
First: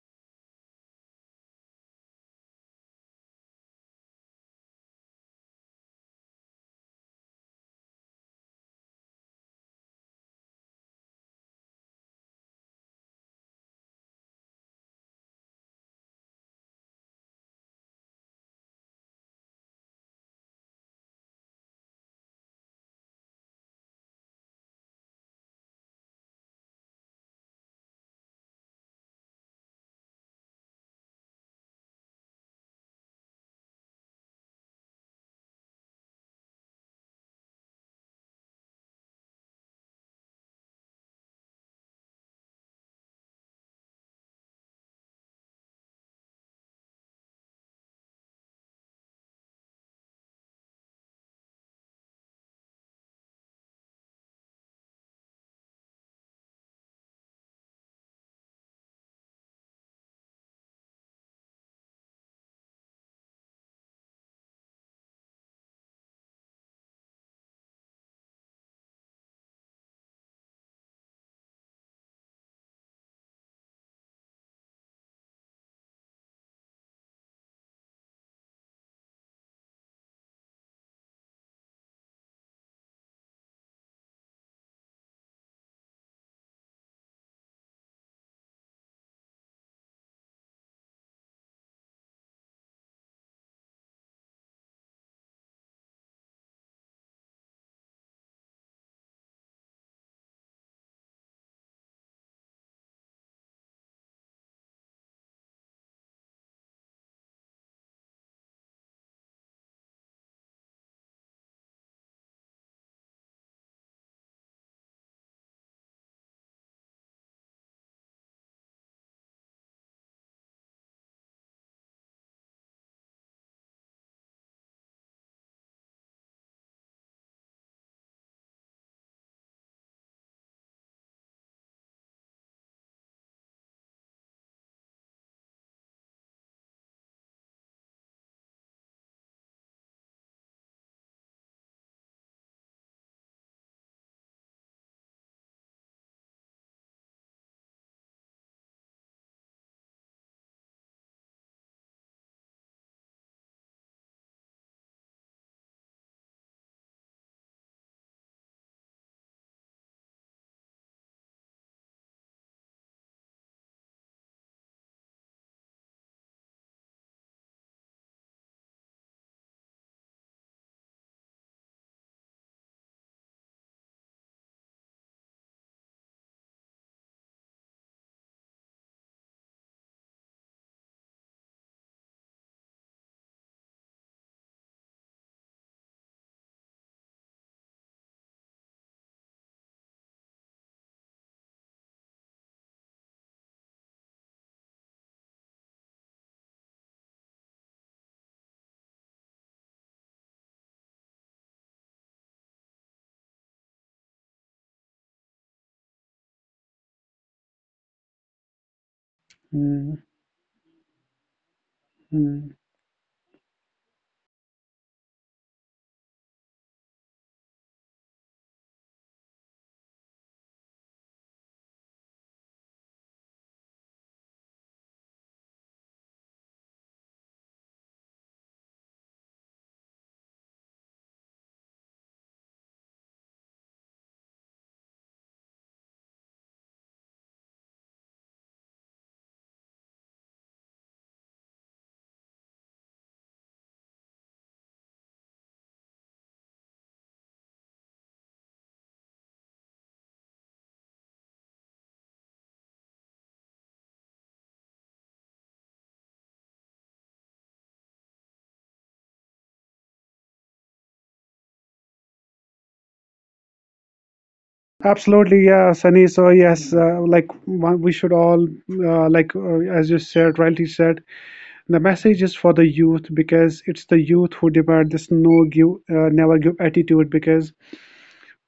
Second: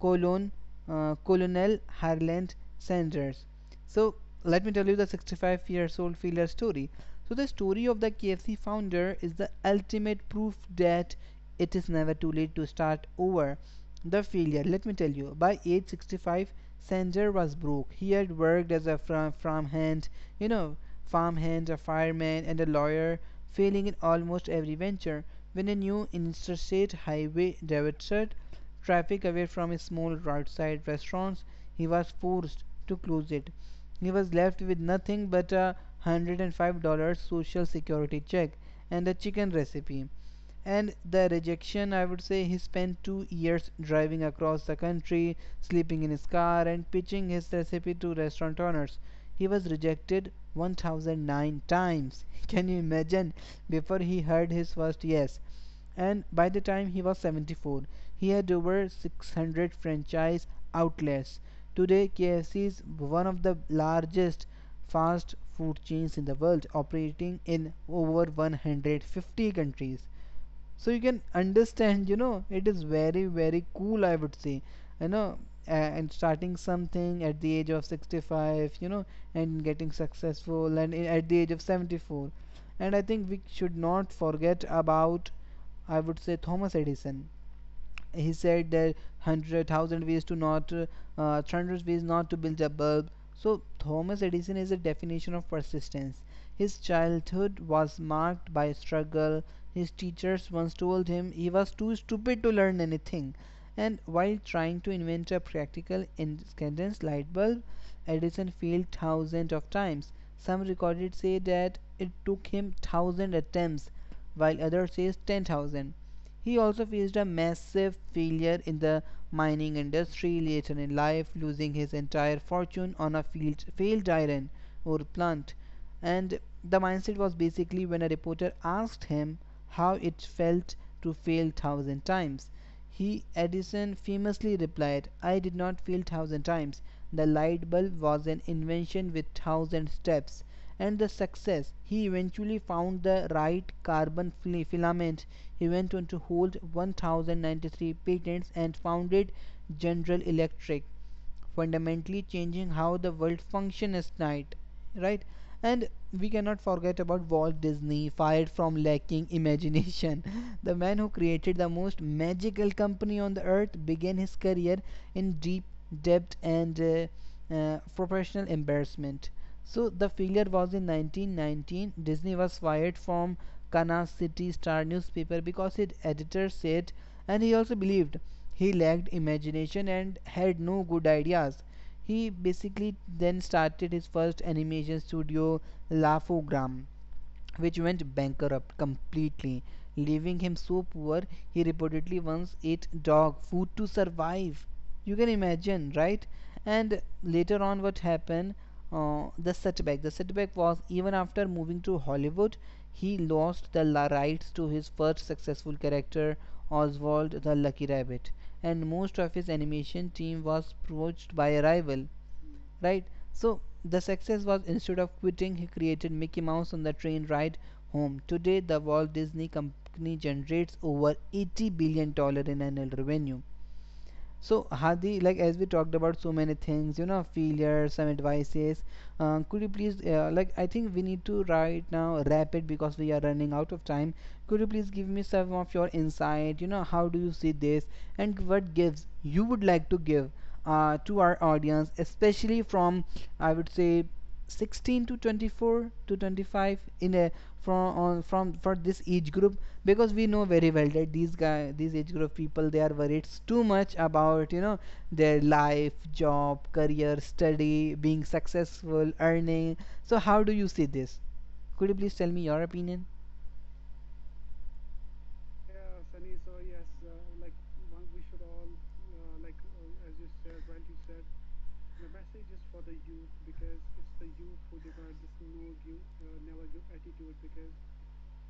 colon Colonel Harland Sanders. So let me tell you the 65 years old failure story. So the story of the KFC founder is the ultimate proof that it is never too late to start over. The failure, let me tell you, by age 65, Sanger was broke. He had worked as a farmhand, you know, farmhand, a fireman, and a lawyer, failing in almost every venture. When a new interstate highway diverted traffic away from his small roadside restaurants, he was forced to close it. He was left with nothing but $105 social security check and a chicken recipe and the rejection. I would say he spent 2 years driving across the country, sleeping in his car, and pitching his recipe to restaurant owners. He was rejected 1009 times. Can you imagine, before he heard his first yes? And by the time he was 74, he had over 600 franchise outlets. Today KFC is one of the largest fast food chains in the world, operating in over 150 countries. So you can understand, you know, it is very very cool, I would say, you know, and starting something at the age of 65, you know, and getting successful at the age of 74. And I think we should not forget about, I would say, Thomas Edison. He said that 100,000 ways to not hundred ways not to build a bulb. So Thomas Edison is a definition of persistence. His childhood was marked by struggle. His teachers once told him he was too stupid to learn anything. And while trying to invent a practical incandescent light bulb, Edison failed thousands of times. Some recorded say that it took him thousand attempts, while others say 10,000. He also faced a massive failure in the mining industry later in life, losing his entire fortune on a field, failed iron ore plant. And the mindset was basically when a reporter asked him how it felt to fail thousand times. He, Edison famously replied, I did not fail thousand times. The light bulb was an invention with thousand steps. And the success, he eventually found the right carbon filament. He went on to hold 1093 patents and founded General Electric, fundamentally changing how the world functions at night, right? And we cannot forget about Walt Disney, fired from lacking imagination. The man who created the most magical company on the earth began his career in deep debt and professional embarrassment. So the failure was in 1919. Disney was fired from Kansas City Star newspaper because its editor said, and he also believed, he lacked imagination and had no good ideas. He basically then started his first animation studio, Laugh-O-Gram, which went bankrupt completely, leaving him so poor he reportedly once ate dog food to survive. You can imagine, right? And later on, what happened? The setback. The setback was, even after moving to Hollywood, he lost the rights to his first successful character, Oswald the Lucky Rabbit, and most of his Mhm. animation team was poached by a rival, right? So the success was, instead of quitting, he created Mickey Mouse on the train ride home. Today, the Walt Disney Company generates over 80 billion dollars in annual revenue. So, Hadi, like as we talked about so many things, you know, failure, some advices. Could you please, like, I think we need to right now wrap it because we are running out of time. Could you please give me some of your insight? You know, how do you see this, and what gives you would like to give to our audience, especially from, I would say, 16 to 24 to 25, in a from on from for this age group. Because we know very well that these guy these age group people, they are worried too much about, you know, their life, job, career, study, being successful, earning. So how do you see this? Could you please tell me your opinion? Absolutely, yeah, Sunny. So yes, like we should all, like as you said, rightly said, the message is for the youth, because it's the youth who demand this never give attitude. Because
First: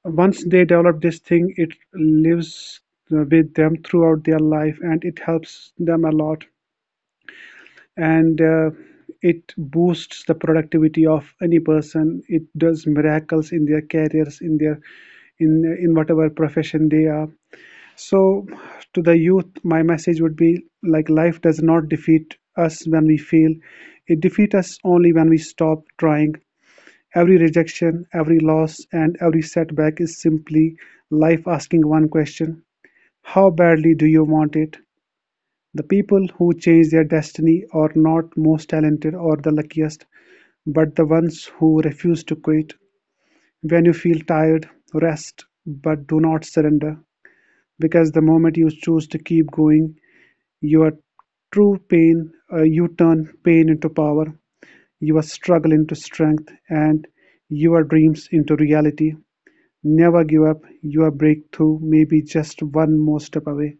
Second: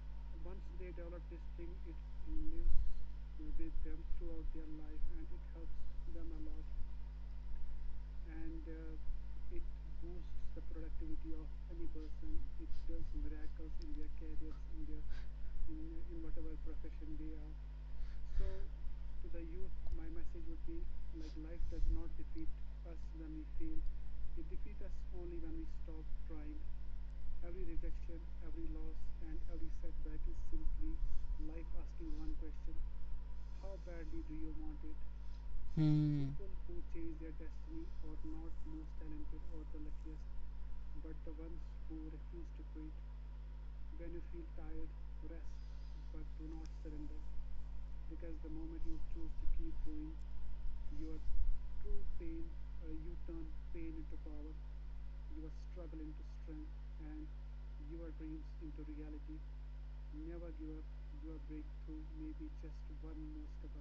once they develop this thing, it lives with them throughout their life, and it helps them a lot. And it boosts the productivity of any person. It does miracles in their careers, in their, in whatever profession they are. So, to the youth, my message would be like life does not defeat us when we fail, it defeats us only when we stop trying. Every rejection, every loss, and every setback is simply life asking one question. How badly do you want it? The people Hmm. who change their destiny are not most talented or the luckiest, but the ones who refuse to quit. When you feel tired, rest, but do not surrender, because the moment you choose to keep going, your you turn pain into power, your struggle into strength, and your dreams into reality. Never give up. Your breakthrough may be just one more step away.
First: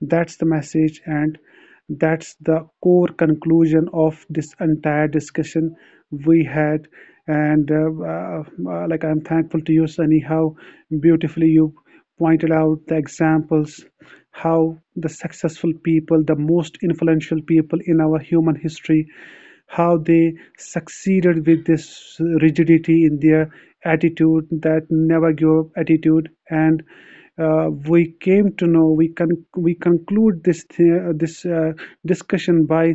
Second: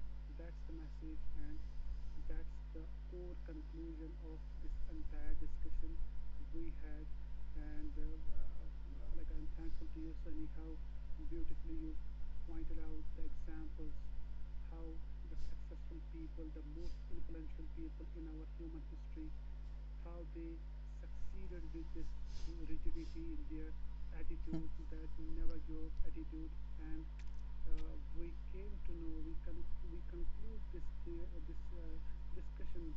That's the message, and that's the core conclusion of this entire discussion we had. And like I'm thankful to you, Sunny, how beautifully you pointed out the examples, how the successful people, the most influential people in our human history, how they succeeded with this rigidity in their attitude, that never give up attitude. And we came to know, we conclude this the, this discussion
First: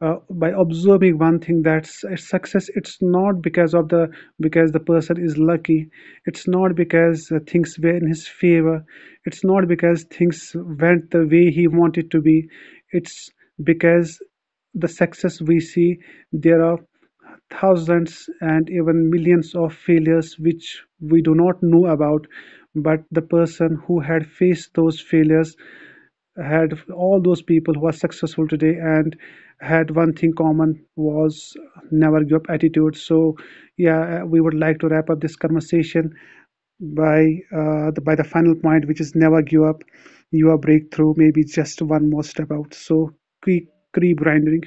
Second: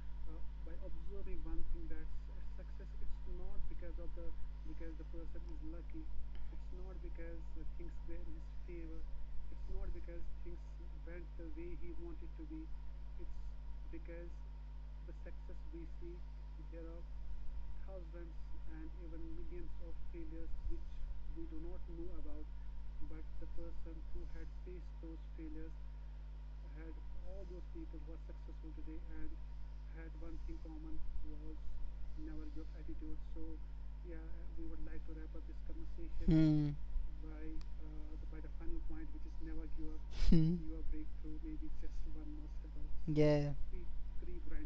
by observing one thing, that success, it's not because of the, because the person is lucky, it's not because things were in his favor, it's not because things went the way he wanted to be, it's because the success we see, there are thousands and even millions of failures which we do not know about, but the person who had faced those failures, had all those people who are successful today, and had one thing common was never give up attitude. So yeah, we would like to wrap up this conversation by by the final point which is never give up. Your Hmm. breakthrough maybe just one more step out. So Yeah. keep, keep grinding.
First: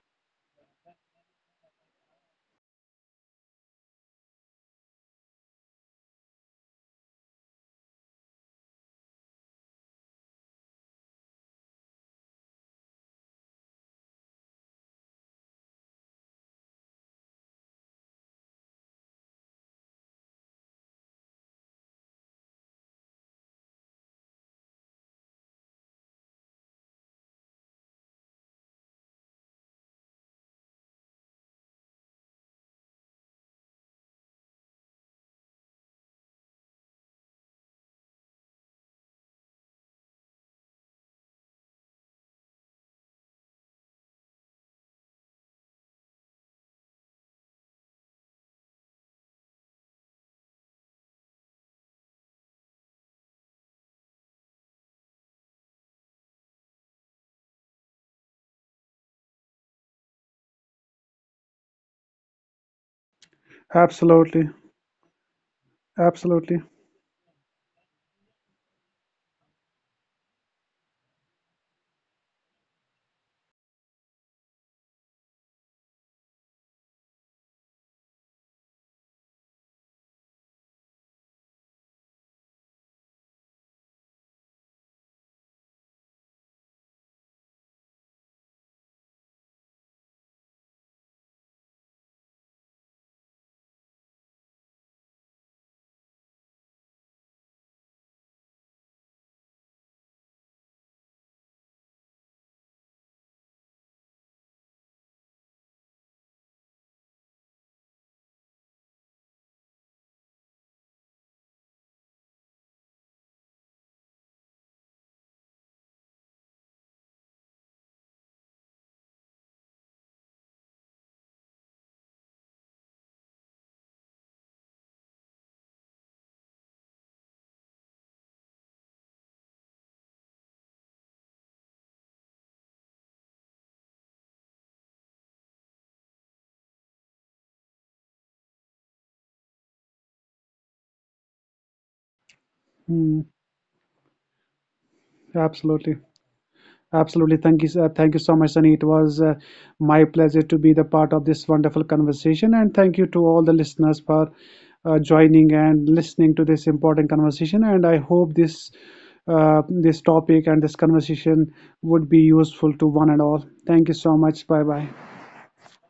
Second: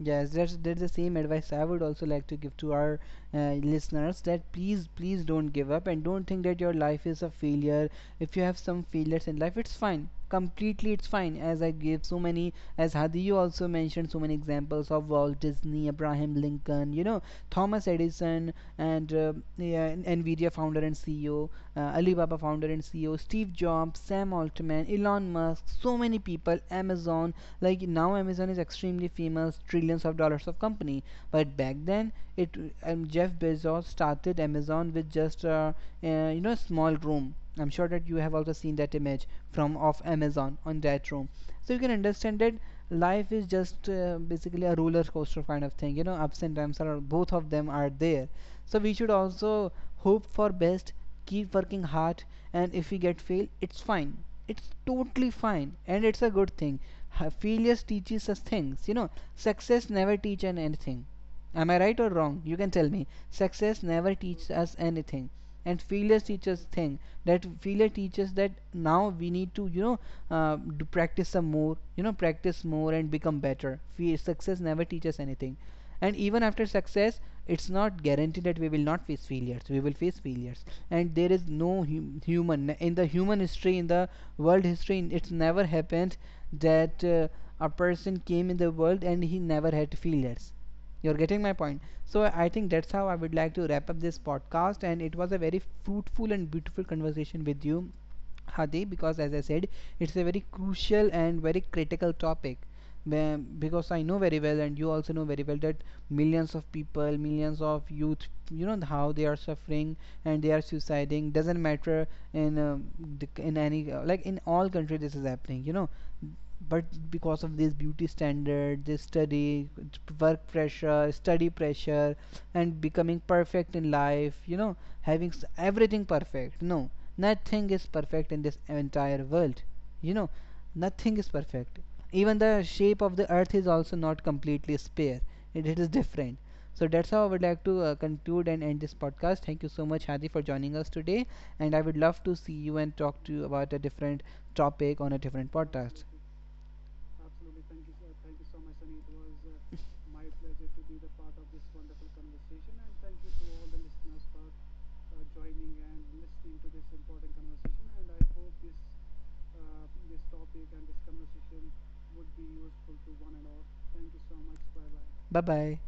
Yes, that's the same advice I would also like to give to our listeners that please, please don't give up and don't think that your life is a failure. If you have some failures in life, it's fine. Completely, it's fine. As I gave so many, as Hadi, you also mentioned so many examples of Walt Disney, Abraham Lincoln, you know, Thomas Edison and yeah, Nvidia founder and CEO, Alibaba founder and CEO, Steve Jobs, Sam Altman, Elon Musk, so many people, Amazon. Like now, Amazon is extremely famous, trillions of dollars of company. But back then, it, Jeff Bezos started Amazon with just you know, small room. I'm sure that you have also seen that image from of Amazon on that room. So you can understand that life is just basically a roller coaster kind of thing, you know, ups and downs, are both of them are there. So we should also hope for best, keep working hard. And if we get fail, it's fine. It's totally fine and it's a good thing. Failures teaches us things, you know. Success never teach an anything. Am I right or wrong? You can tell me. Success never Absolutely. teaches us anything. And failure Absolutely. teaches thing. That failure teaches that now we need to, you know, do practice some more, you know, practice more and become better. Fe success never teaches anything. And even after success, it's not guaranteed that we will not face failures. We will face failures. And there is no human in the human history, in the world history, it's never happened that a person came in the world and he never had failures. You're getting my point. So I think that's how I would like to wrap up this podcast, and it was a very fruitful and beautiful conversation with you, Hadi, because as I said, it's a very crucial and very critical topic. Because I know very well, and you also know very well, that millions of people, millions of youth, you know how they are suffering and they are suiciding. Doesn't matter in um, in any like in all country this is happening. You know, but because of this beauty standard, this study, work pressure, study pressure, and becoming perfect in life, you know, having everything perfect. No, nothing is perfect in this entire world. You know, nothing is perfect. Even the shape of the earth is also not completely spare, it is different. So that's how I would like to conclude and end this podcast. Thank you so much, Hadi, for joining us today. And I would love to see you and Hmm. talk to you about a different topic on a different Absolutely. podcast. Absolutely. Thank you. Thank you so much, Sunny. It was my pleasure to be the part of this wonderful conversation. And thank you to all the listeners for joining and listening to this important conversation. And I hope this this topic and this conversation would be useful to one and all. Thank you so much. Bye bye. Bye bye.